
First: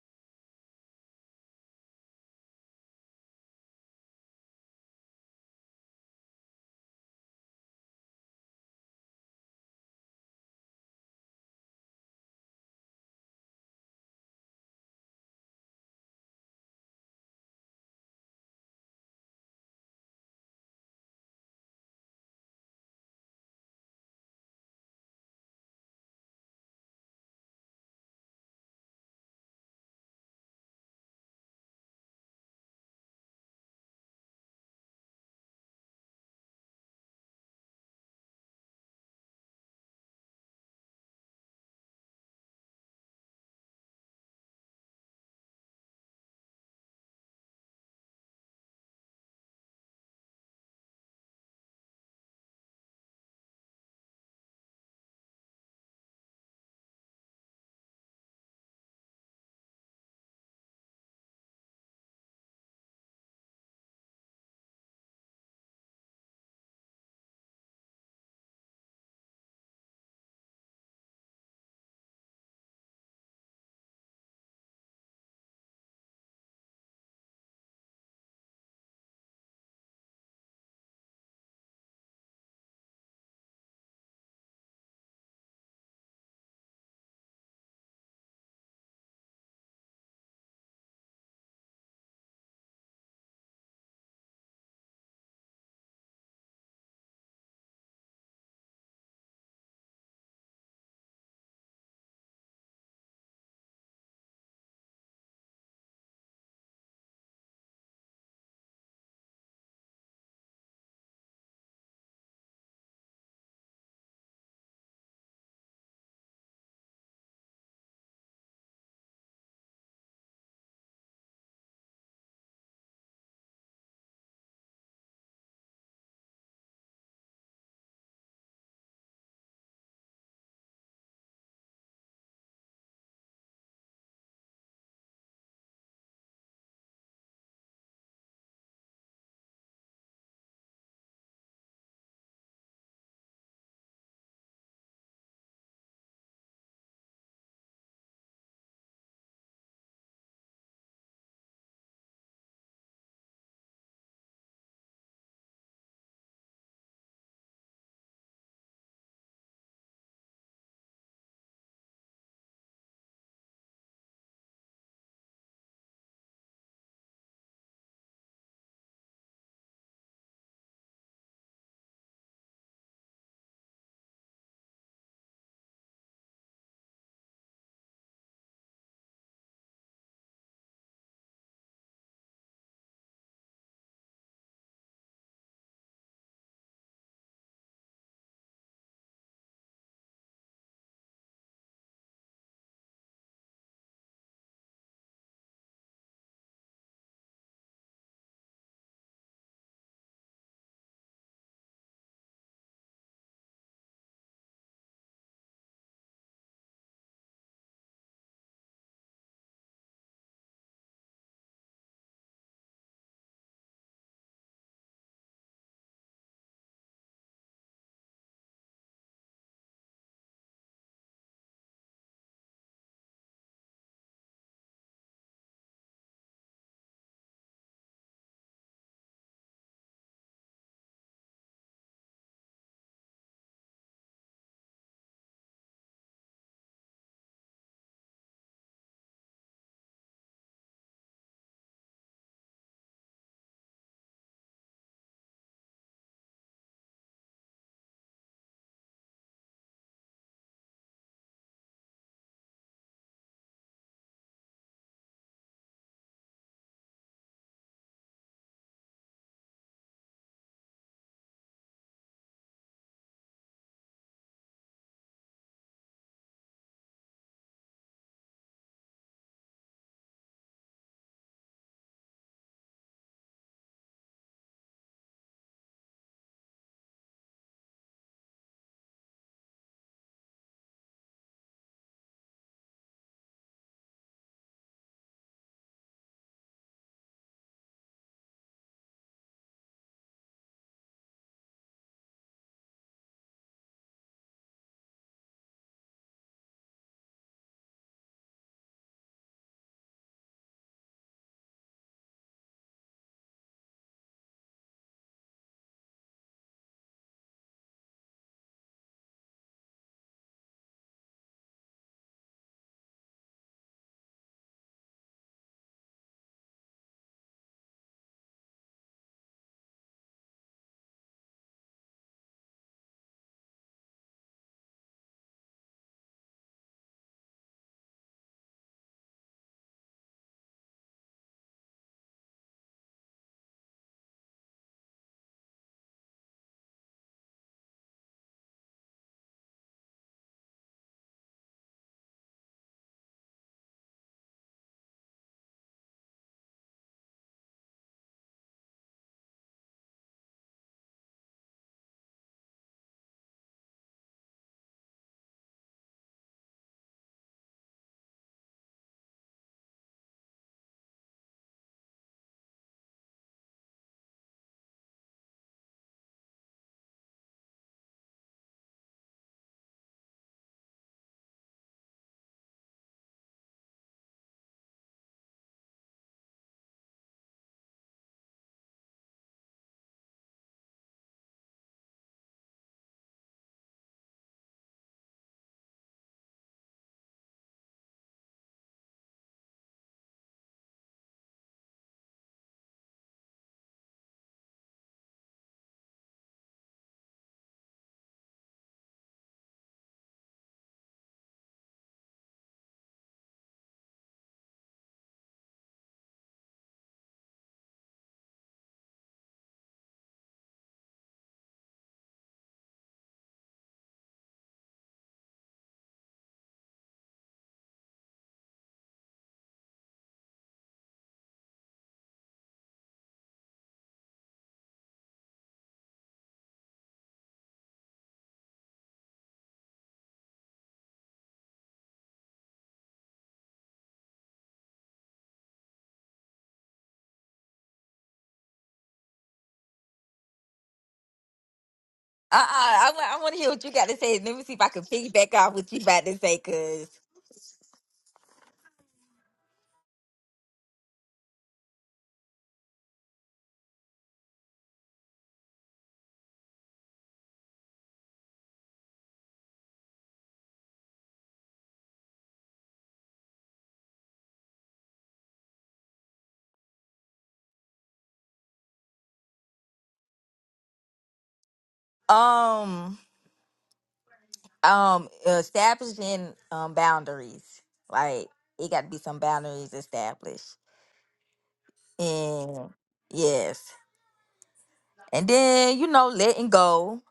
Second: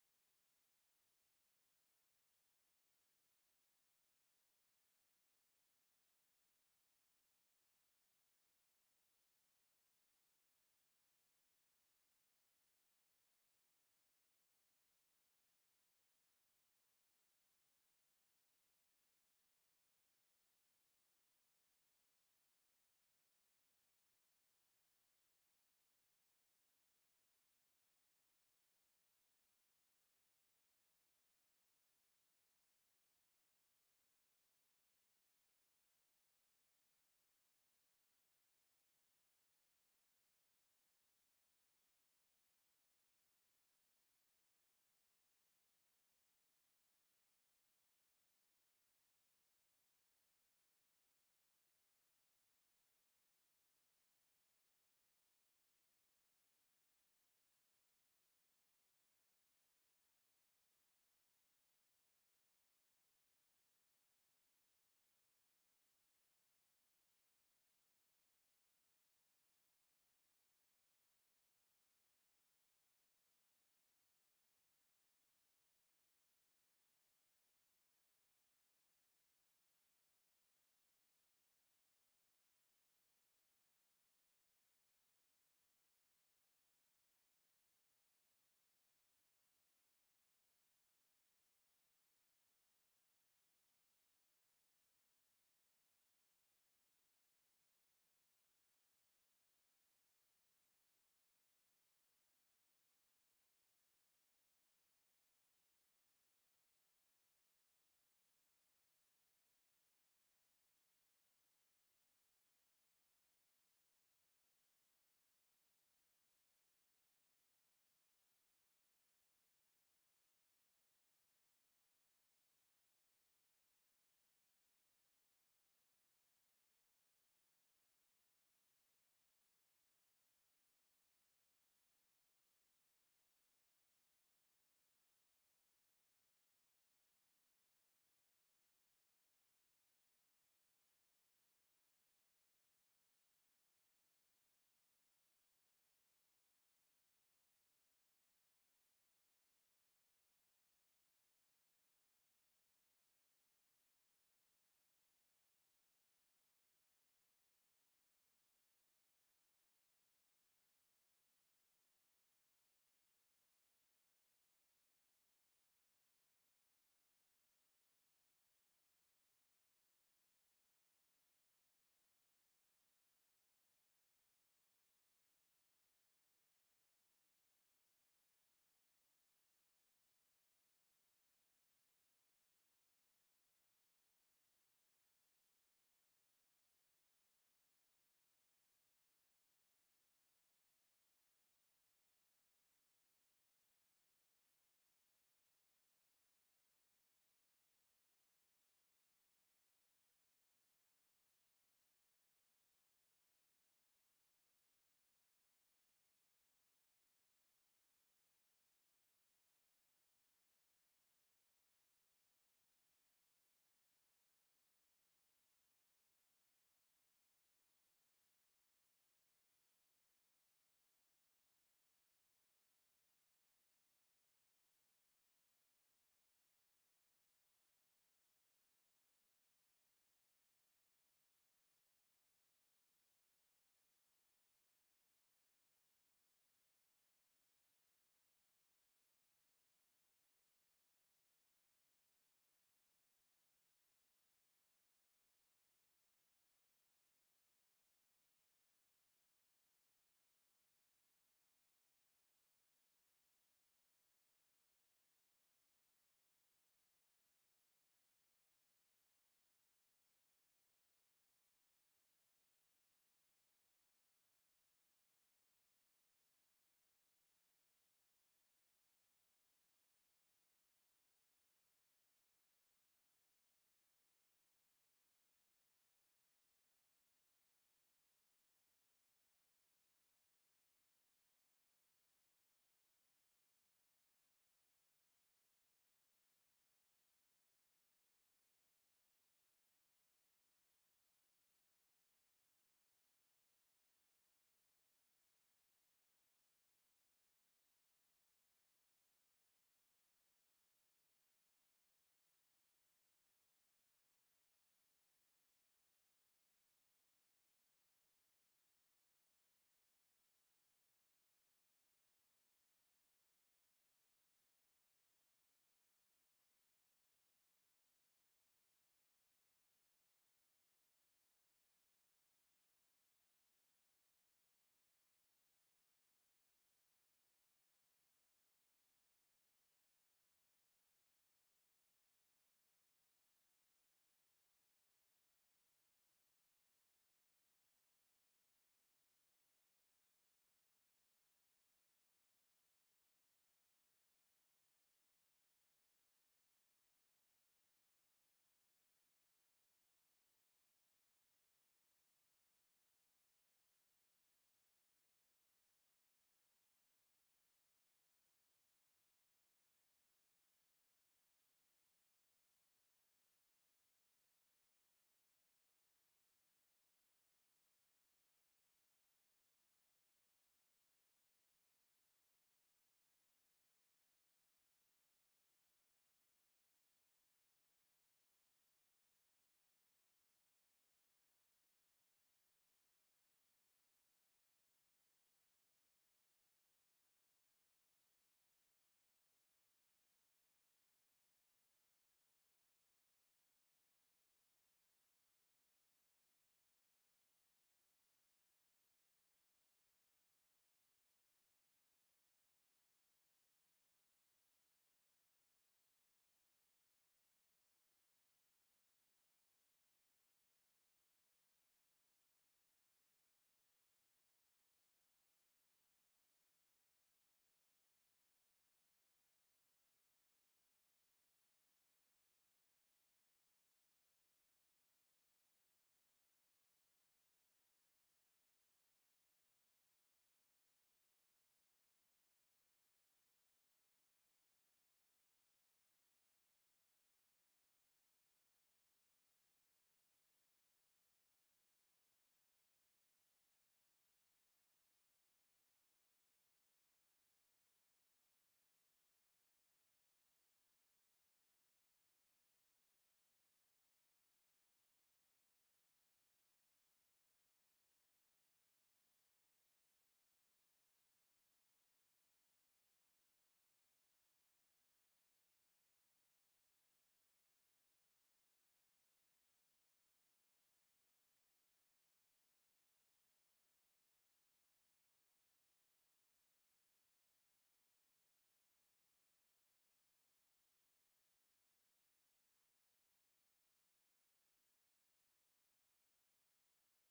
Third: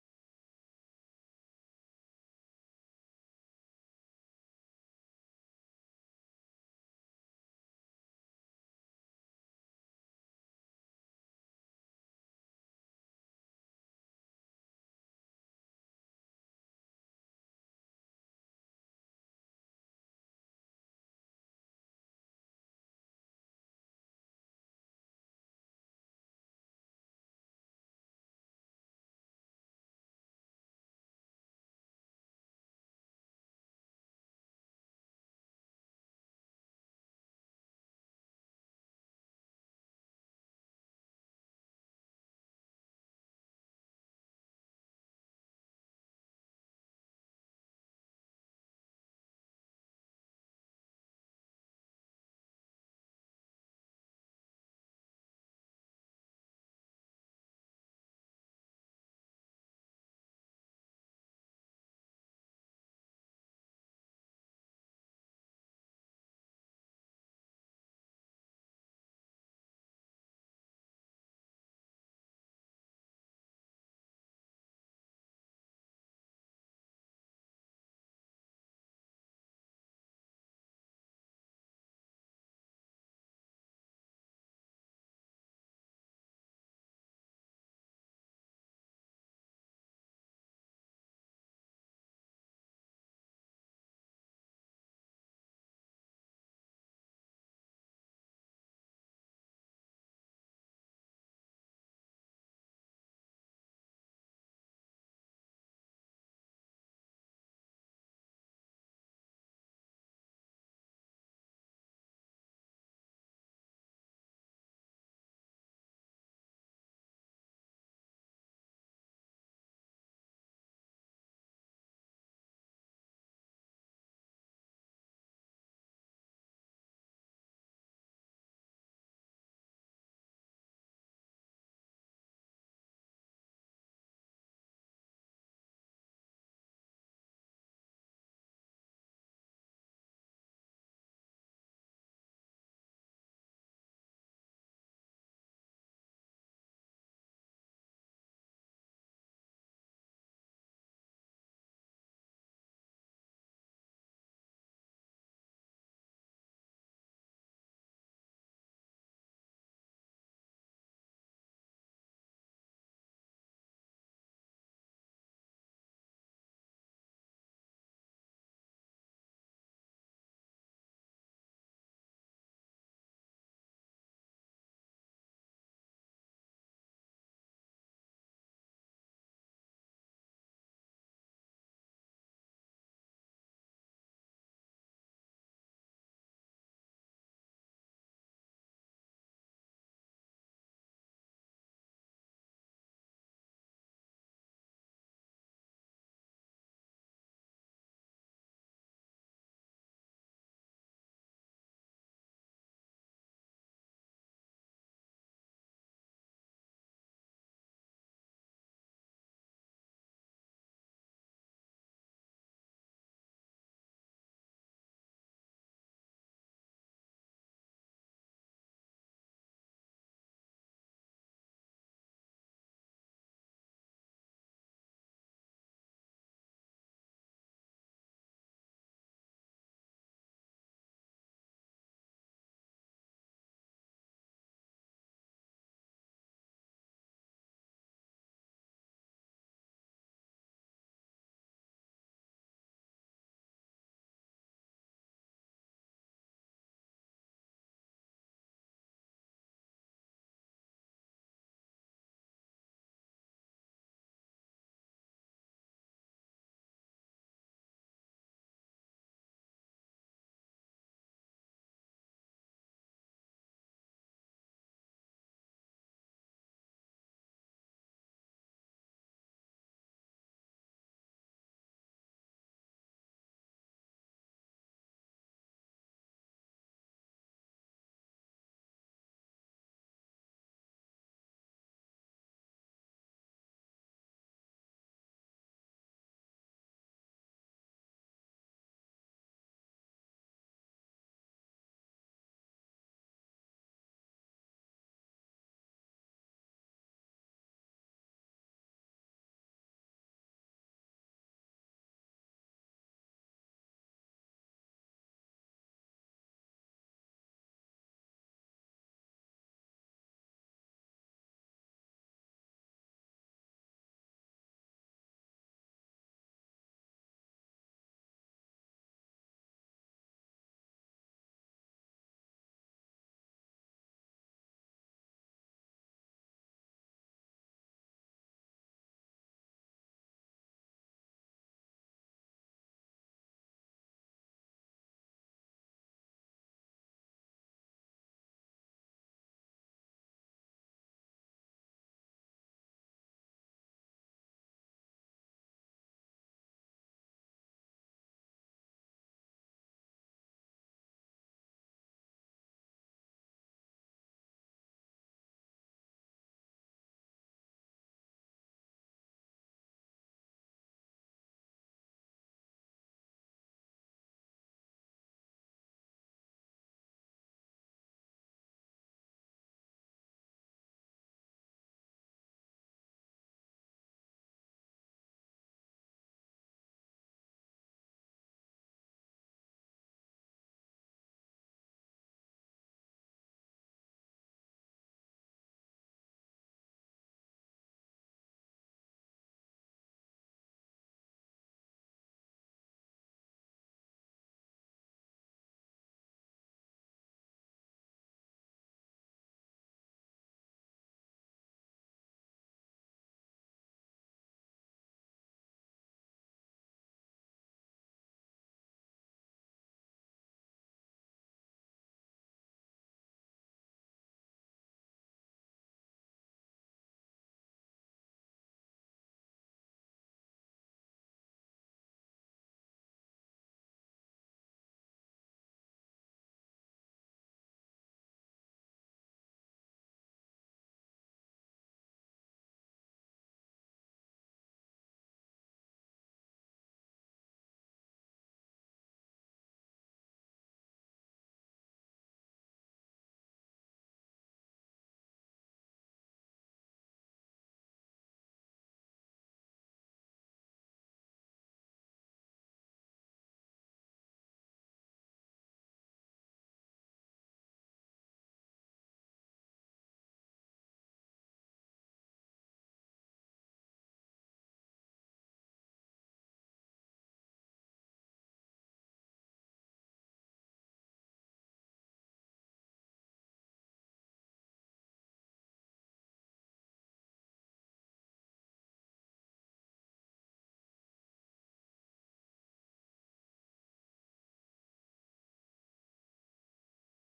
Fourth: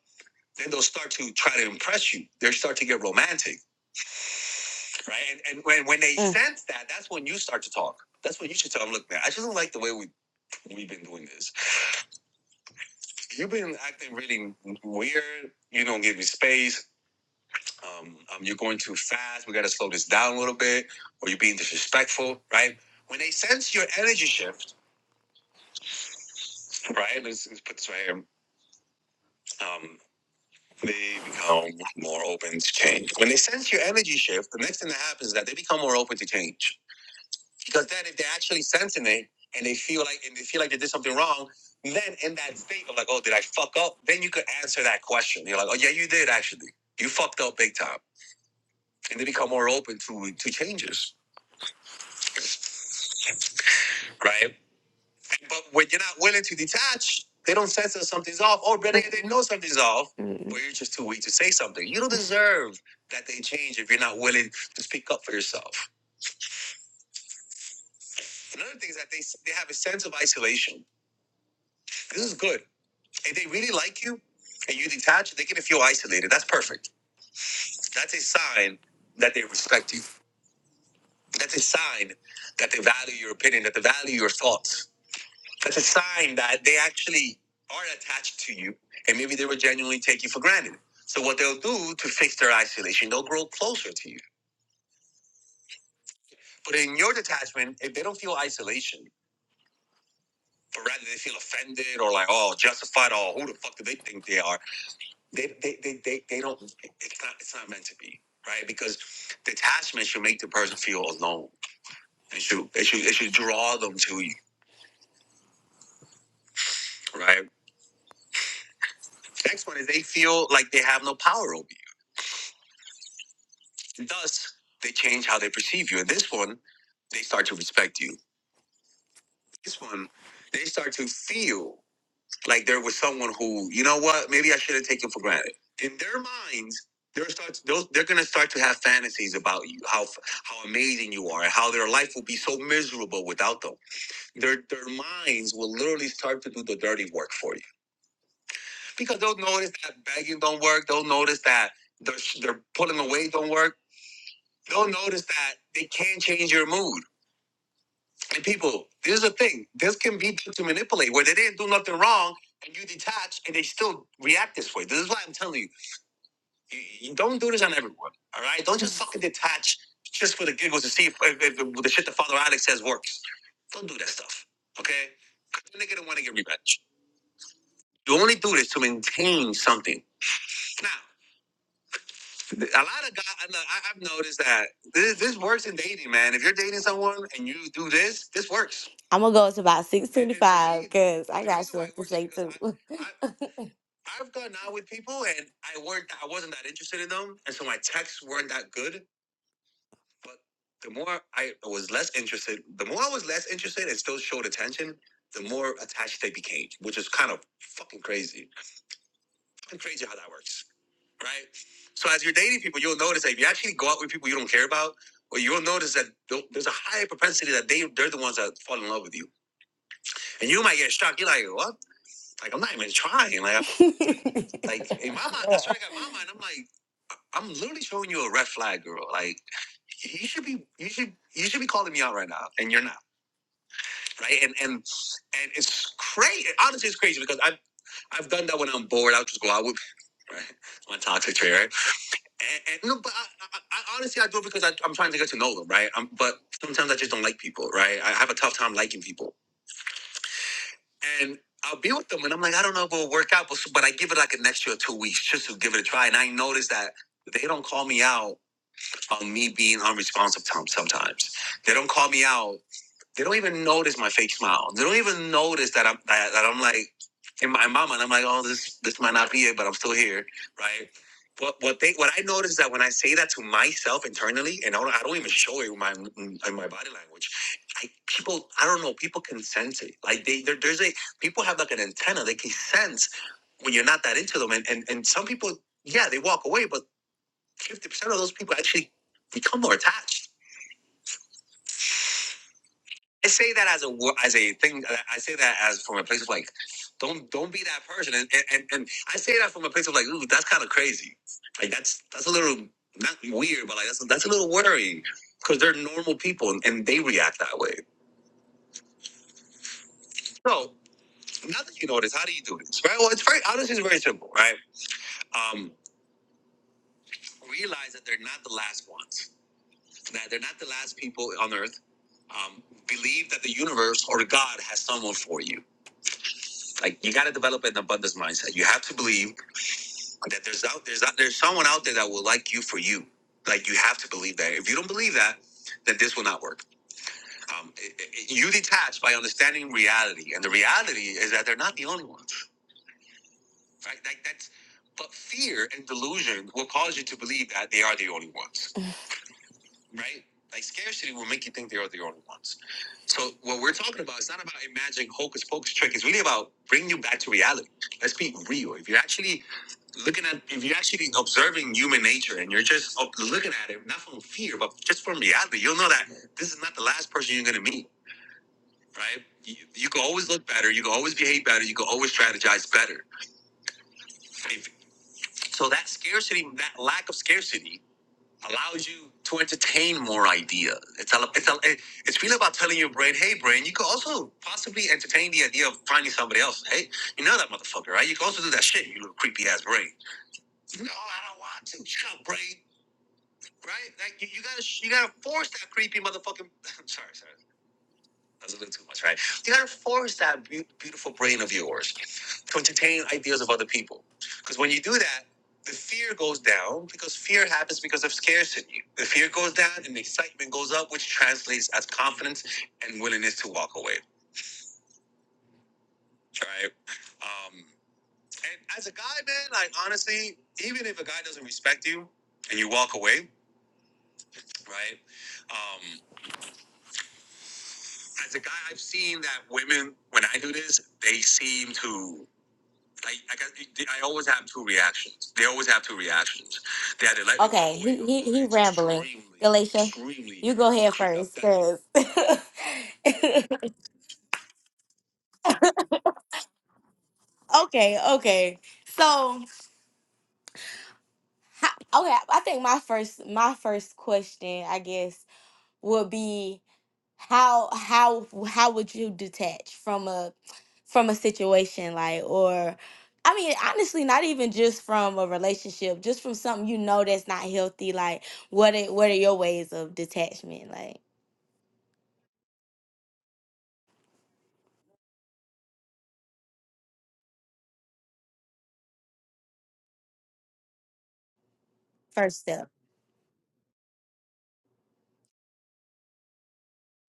Then they'll start to try to impress you. They will start to get romantic right? And, and when when they Mm. sense that, that's when you start to talk. That's when you should tell them, look, man, I just don't like the way we we've been doing this. You've been acting really weird. You don't give me space. Um, um, you're going too fast. We got to slow this down a little bit, or you're being disrespectful, right? When they sense your energy shift, right? Let's, let's put this right here. Um, they become more open to change. When they sense your energy shift, the next thing that happens is that they become more open to change Because then if they're actually sensing it and they feel like and they feel like they did something wrong, then in that state of like, oh, did I fuck up? Then you could answer that question. You're like, oh yeah, you did actually. You fucked up big time. And they become more open to to changes. Right? But when you're not willing to detach, they don't sense that something's off. Or better yet, they know something's off. Mm. But you're just too weak to say something. You don't deserve that they change if you're not willing to speak up for yourself. Another thing is that they they have a sense of isolation. This is good If they really like you and you detach, they're gonna feel isolated. That's perfect. That's a sign that they respect you. That's a sign that they value your opinion, that they value your thoughts. That's a sign that they actually are attached to you and maybe they will genuinely take you for granted. So what they'll do to fix their isolation, they'll grow closer to you. But in your detachment, if they don't feel isolation, but rather they feel offended or like, oh, justified, oh, who the fuck do they think they are? they they, they, they they don't it's not it's not meant to be right because detachment should make the person feel alone it should it should it should draw them to you right next one is they feel like they have no power over you thus they change how they perceive you and this one they start to respect you this one they start to feel Like there was someone who, you know what? Maybe I should have taken for granted. In their minds, they're start they'll, they're gonna start to have fantasies about you, how f- how amazing you are, and how their life will be so miserable without them. Their their minds will literally start to do the dirty work for you because they'll notice that begging don't work. They'll notice that they're they're pulling away don't work. They'll notice that they can't change your mood And people, this is the thing. This can be done to manipulate where they didn't do nothing wrong and you detach and they still react this way. This is why I'm telling you, you, you don't do this on everyone. All right. Don't just fucking detach just for the giggles to see if, if, if the shit that Father Alex says works. Don't do that stuff. Okay? Because the nigga don't want to get revenge. You only do this to maintain something. Now. a lot of guys, I know, I- I've noticed that this, this works in dating, man. If you're dating someone and you do this, this works. I'm gonna go to about six And, and the 625 reason, because I the got reason why stuff it something to works is say because too. I, I, I've gone out with people and I weren't, I wasn't that interested in them, and so my texts weren't that good. But the more I was less interested, the more I was less interested and still showed attention, the more attached they became, which is kind of fucking crazy. Fucking crazy how that works right? So as you're dating people, you'll notice that if you actually go out with people you don't care about, or you'll notice that there's a high propensity that they they're the ones that fall in love with you, and you might get shocked. You're like, what? Like I'm not even trying. Like I, like in my mind, that's what I got in my mind. I'm like, I'm literally showing you a red flag, girl. Like you should be you should you should be calling me out right now and you're not right and and and it's crazy honestly it's crazy because i've i've done that when i'm bored i'll just go out with right, my toxic trait right And, and no, but I, I, I honestly I do it because I, I'm trying to get to know them, right? Um but sometimes I just don't like people, right? I have a tough time liking people, and I'll be with them, and I'm like, I don't know if it'll work out, but, so, but I give it like an extra two weeks just to give it a try, and I notice that they don't call me out on me being unresponsive tom- sometimes. They don't call me out they don't even notice my fake smile. They don't even notice that I'm that, that I'm like in my mama and I'm like, oh, this this might not be it, but I'm still here, right? What what they what I notice is that when I say that to myself internally, and I don't, I don't even show it in my in my body language, I people I don't know people can sense it. Like they there, there's a people have like an antenna. They can sense when you're not that into them, and and, and some people yeah they walk away, but fifty percent of those people actually become more attached I say that as a wo- as a thing. I say that as from a place of like, don't don't be that person. And and, and I say that from a place of like, ooh, that's kind of crazy. Like that's that's a little not weird, but like that's that's a little worrying because they're normal people and, and they react that way. So now that you know this, how do you do this? Right. Well, it's very honestly, it's very simple. Right. Um, realize that they're not the last ones. That they're not the last people on Earth. Um, believe that the universe or God has someone for you Like you gotta develop an abundance mindset. You have to believe that there's out there's out there's someone out there that will like you for you. Like you have to believe that. If you don't believe that, then this will not work. Um, it- it- you detach by understanding reality, and the reality is that they're not the only ones, right? Like that's. But fear and delusion will cause you to believe that they are the only ones right? Like scarcity will make you think they're the only ones. So what we're talking about is not about imagining hocus pocus trick. It's really about bringing you back to reality. Let's be real. If you're actually looking at, if you're actually observing human nature and you're just up- looking at it, not from fear, but just from reality, you'll know that this is not the last person you're going to meet, right? You, you can always look better. You can always behave better. You can always strategize better. If, so that scarcity, that lack of scarcity allows you to entertain more ideas. It's a, it's a, it's really about telling your brain, hey, brain, you could also possibly entertain the idea of finding somebody else. Hey, you know that motherfucker, right? You could also do that shit, you little creepy ass brain. No, I don't want to. Shut up, brain. Right? Like you, you gotta, you gotta force that creepy motherfucking. I'm sorry, sorry. That's a little too much, right? You gotta force that beau- beautiful brain of yours to entertain ideas of other people. Because when you do that, the fear goes down because fear happens because of scarcity. The fear goes down and the excitement goes up, which translates as confidence and willingness to walk away, right? Um, and as a guy, man, like honestly, even if a guy doesn't respect you and you walk away, right? Um, as a guy, I've seen that women, when I do this, they seem to I, I, got, they- I always have two reactions. They always have two reactions. They either let me Okay, operate he on he, or he rambling. extremely, Galatia, extremely you go ahead first,
Uh,
offensive.
uh I, wa- I want to
cause
hear what you got to say. Let me see if I can piggyback off what you about to say. Cause
okay, okay. So ho- okay, I think my first my first question, I guess, would be. how how how would you detach from a from a situation like or I mean honestly not even just from a relationship just from something you know that's not healthy like what are, what are your ways of detachment like
um um establishing um boundaries, like it got to be some boundaries established,
first step
and yes, and then you know letting go,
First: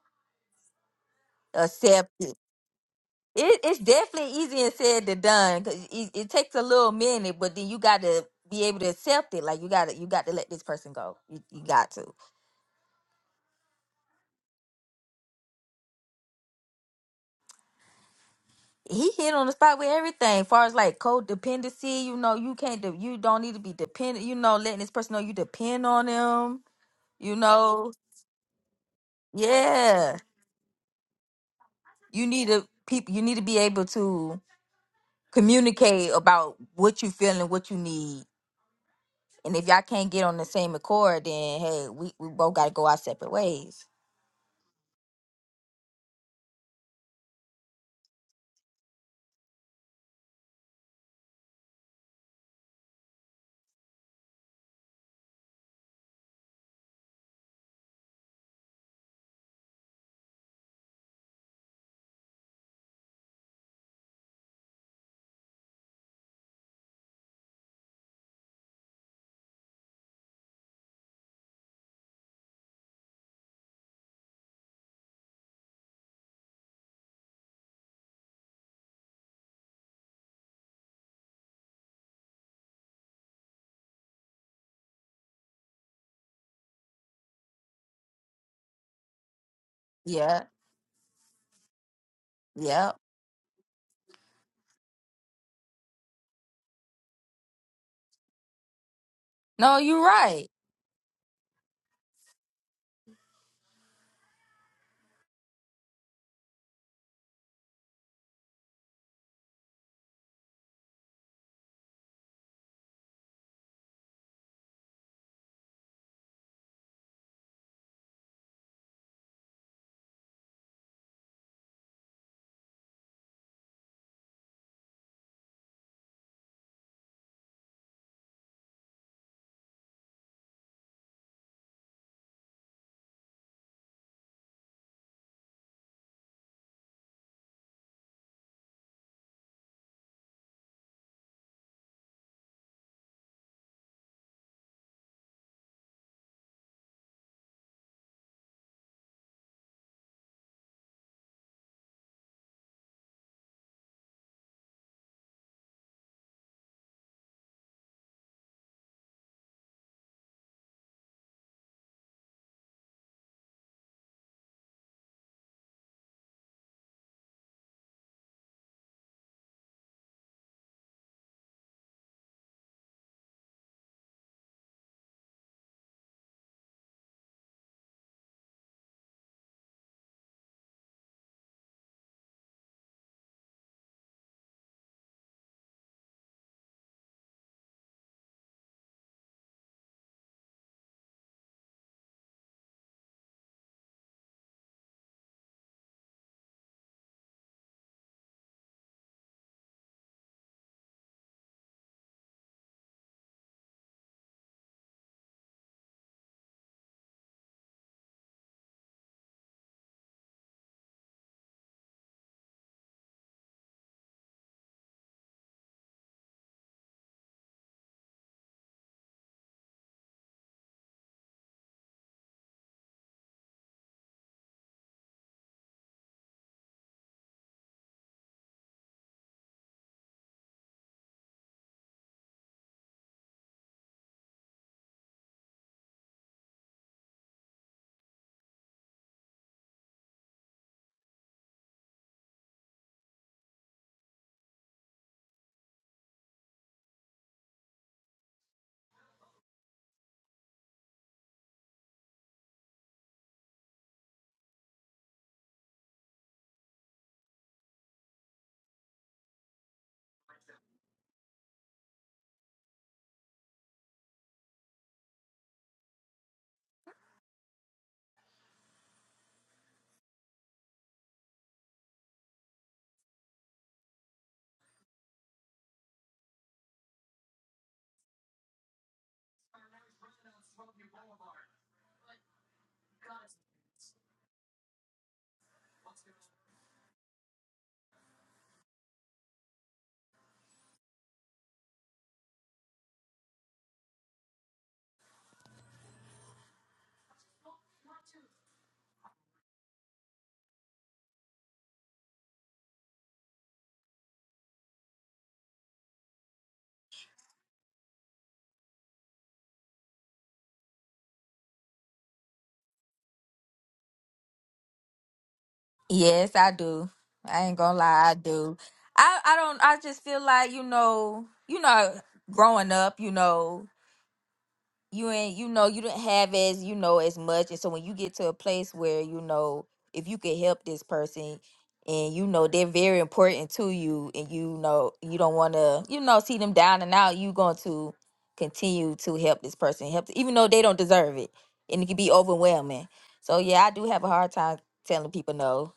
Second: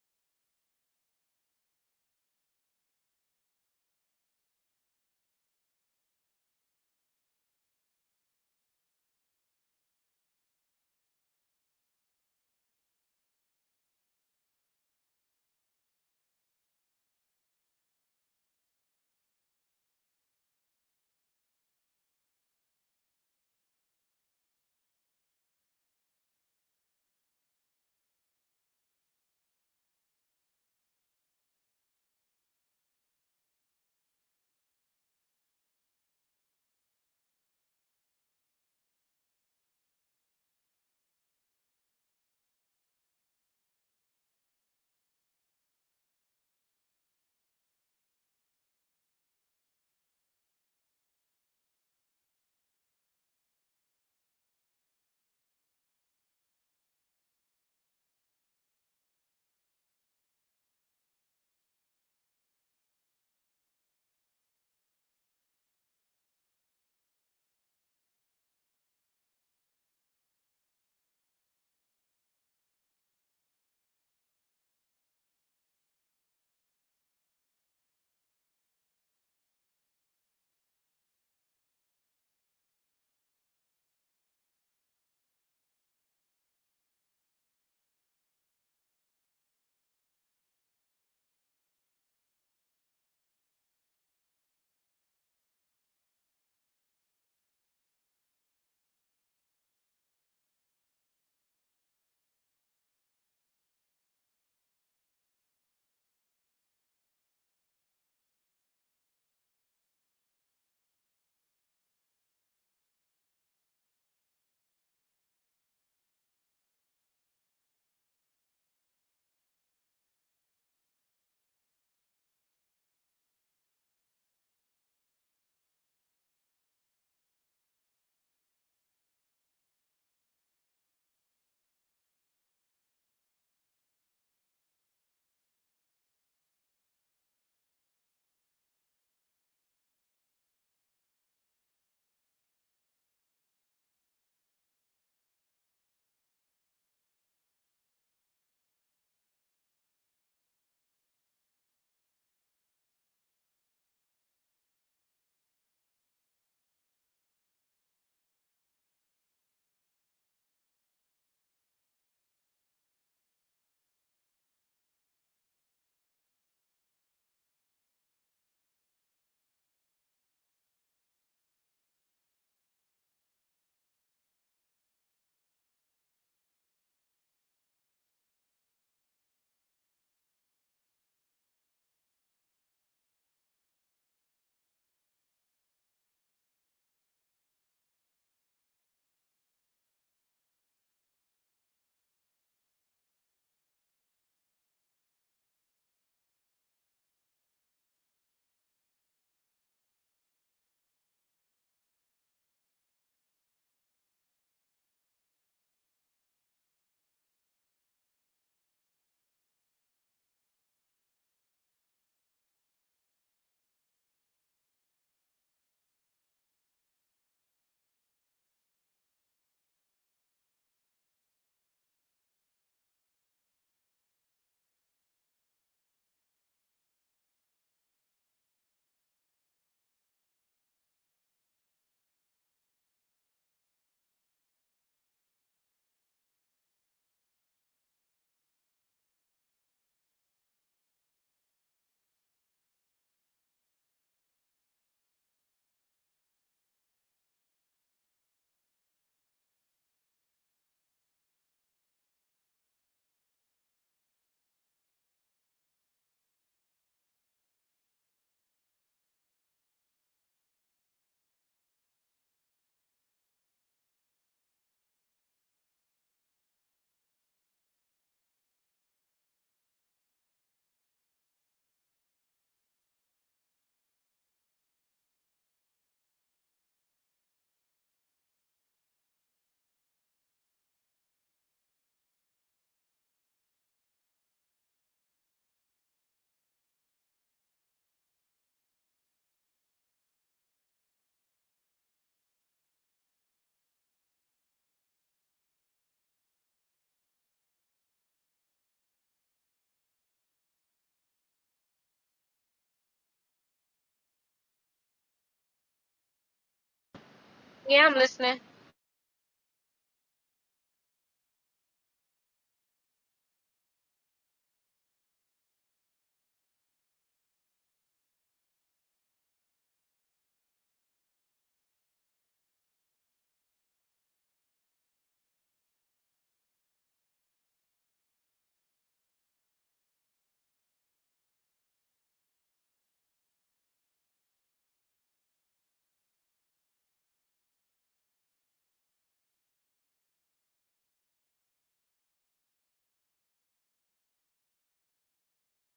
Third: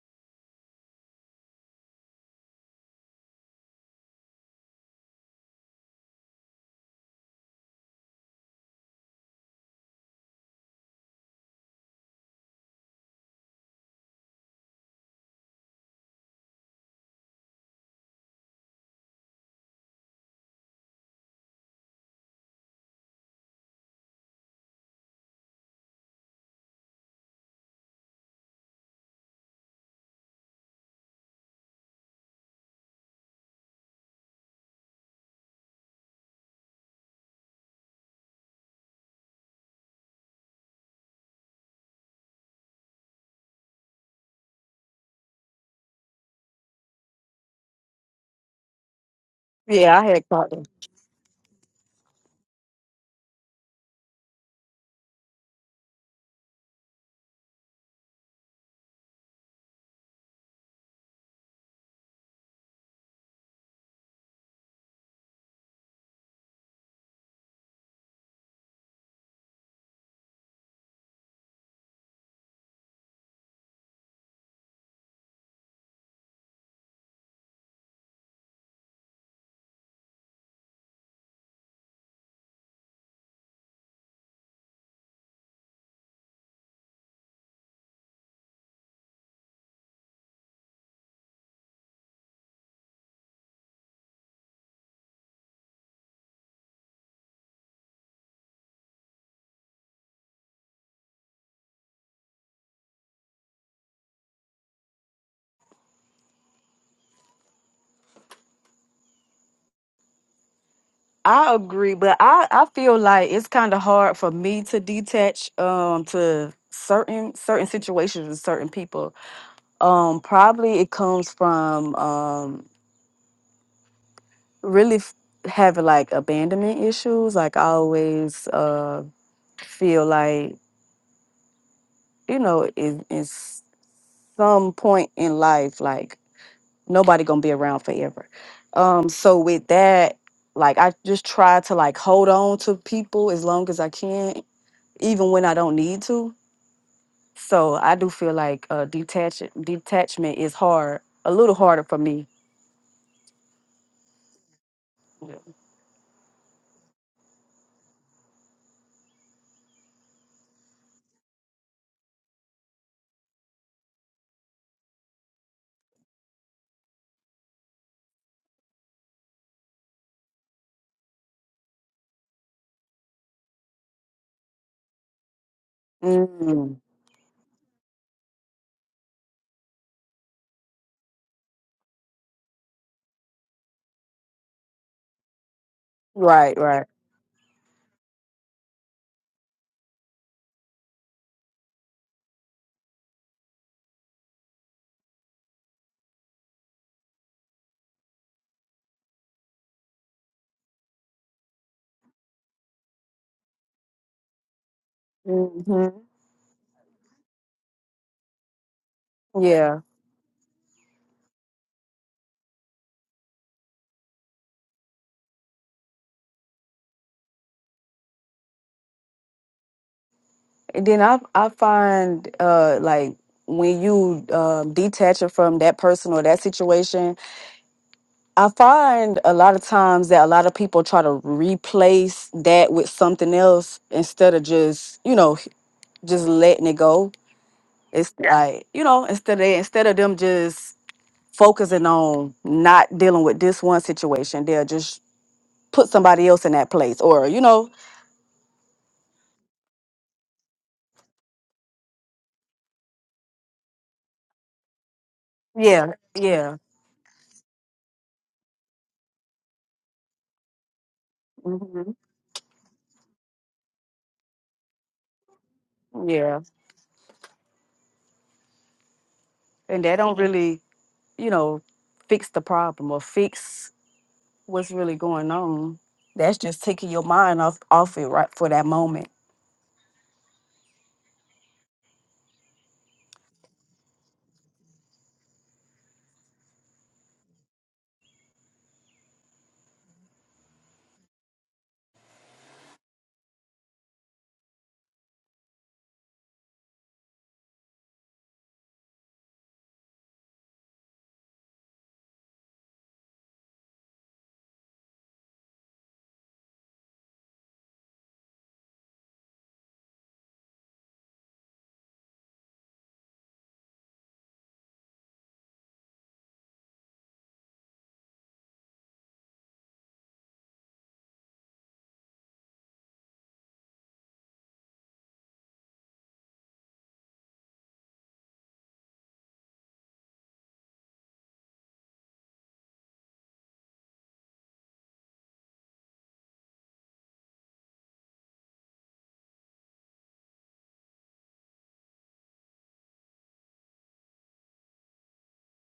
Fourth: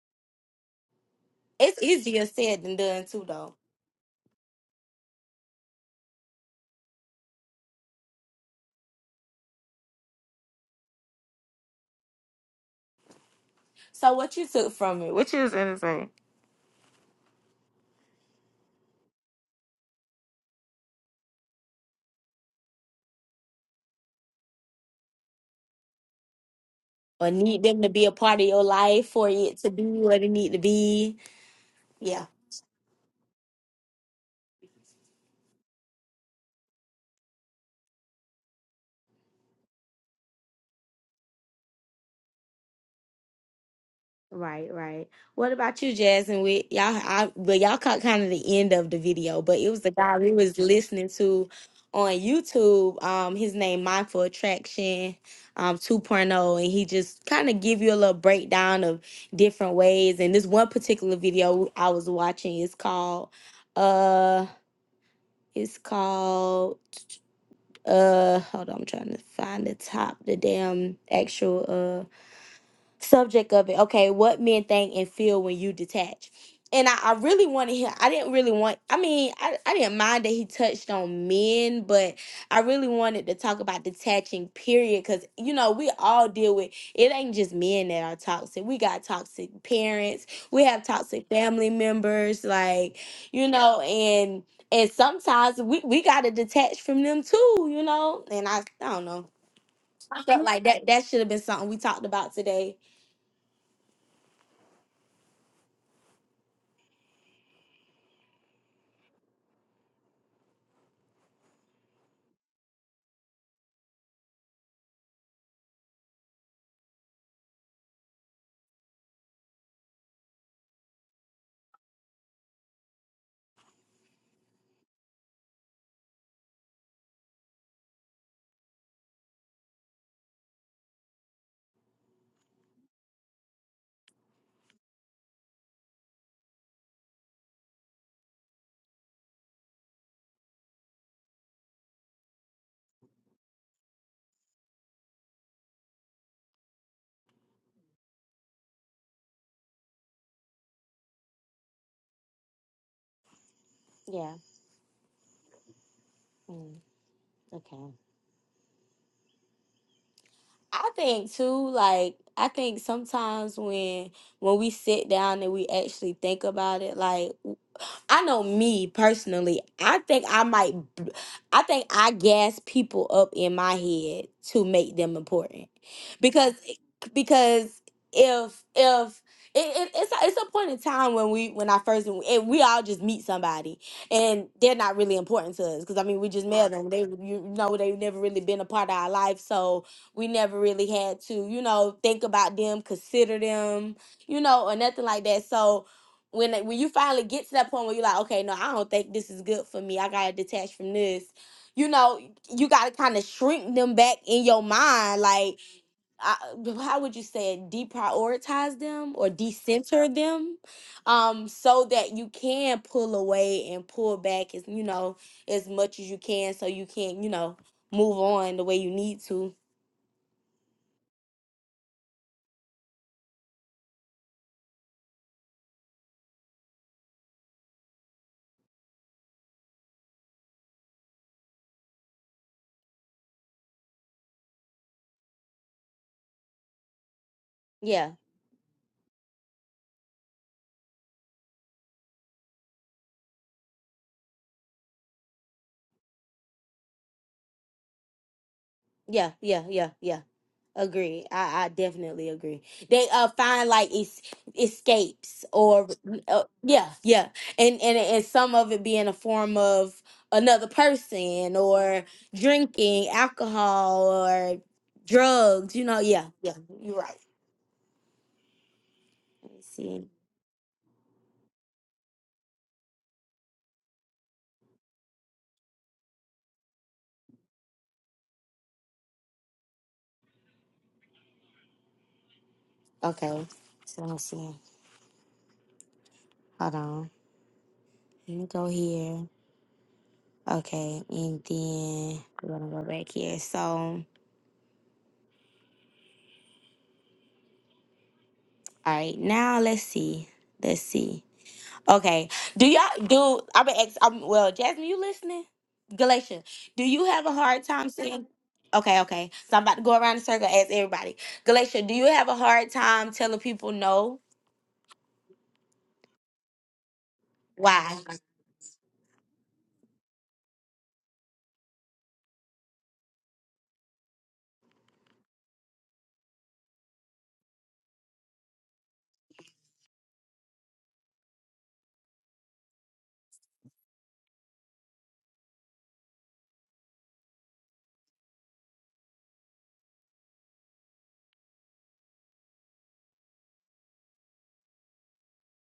it's
accept.
easier said than done too though
It, it's definitely easier said than done 'cause it, it takes a little minute, but then you got to be able to accept it. Like you got to you got to let this person go. You, you got to.
so what you took from it what you was gonna say
He hit on the spot with everything. As far as like codependency, you know, you can't de- you don't need to be dependent. You know, letting this person know you depend on them.
or
You
need them to
know,
be a part of your life for it to be
yeah,
what it need to be yeah.
you need to people. You need to be able to communicate about what you feel and what you need. And if y'all can't get on the same accord, then hey, we, we both got to go our separate ways.
Right, right. What about you, Jasmine? We y'all, I well, y'all caught kind of the end of the video, but it was the
Yeah, I
guy
had
we
caught
was
them.
listening to on YouTube. Um, his name Mindful Attraction, um, 2.0, and he just kind of give you a little breakdown of different ways. And this one particular video I was watching is called, uh, it's called, uh, hold on, I'm trying to find the top, the damn actual, uh, subject of it. Okay, what men think and feel when you detach. And I, I really wanted him. I didn't really want. I mean, I, I didn't mind that he touched on men, but I really wanted to talk about detaching. Period, because you know we all deal with. It ain't just men that are toxic. We got toxic parents.
Yeah,
We have toxic family members.
yeah.
Like you know, and and sometimes we we gotta detach from them too. You know, and I I don't know.
No, you're
I felt
right.
like that that should have been something we talked about today.
I agree, but I, I feel like it's kind of hard for me to detach um to certain certain situations and certain people. Um, probably it comes from um really f- having like abandonment issues. Like I always uh feel like you know in, in s- some point in life, like nobody gonna be around forever. Um, so with that, like I just try to like hold on to people as long as I can, even when I don't need to. So I do feel like uh, detach detachment is hard, a little harder for me.
Yeah.
Yeah.
Mm, okay. I think too, like I think sometimes when when we sit down and we actually think about it, like I know me personally. I think I might. b- I think I gas people up in my head to make them important, because
Mm,
because if if it, it, it's a, it's a point in time when we when I first and we all just meet somebody and they're not really important to us because I mean we just
right,
met
right.
them they you know they've never really been a part of our life so we never really had to you know think about them consider them you know or nothing like that so when it- when you finally get to that point where you're like, okay, no, I don't think this is good for me. I gotta detach from this. You know, you gotta kind of shrink them back in your mind. Like,
hmm
I, how would you say it? Deprioritize them or
Yeah.
decenter them, um, so that you can pull away and pull back as you know as much as you can, so you can you know move on the way you need to.
And then I I find uh like when you um, detach it from that person or that situation, I find a lot of times that a lot of people try to replace that with something else instead of just you know just letting it go.
Yeah,
It's Yeah. like you know instead of instead of them just focusing on not dealing with this one situation, they'll just put somebody else in that place or you know
yeah, yeah, yeah, yeah. Agree. I, I definitely agree. They uh find like es- escapes or
yeah
uh,
yeah
yeah, yeah, and, and and some of it being a form of another person
hmm
or drinking alcohol or drugs. You know, yeah,
yeah
yeah. You're right. Let me
and they
see.
don't Mhm. really you know, fix the problem or fix what's really going on. That's just taking your mind off off it right for that moment.
Okay, so let's see. Hold on. Let me go here. Okay, and then we're gonna go back here. So all right, now let's see. Let's see. Okay. Do y'all do? I'm gonna ask. Um, well, Jasmine, you listening? Galatia, do you have a hard
Yeah,
time
I'm
saying?
listening.
Okay, okay. So I'm about to go around the circle. Ask everybody. Galatia, do you have a hard time telling people no?
Yes, I do. I ain't gonna
Why?
lie, I do. I I don't. I just feel like you know, you know, growing up, you know. you ain't you know you didn't have as you know as much and so when you get to a place where you know if you could help this person and you know they're very important to you and you know you don't want to you know see them down and out you going to continue to help this person help even though they don't deserve it and it can be overwhelming so yeah i do have a hard time telling people no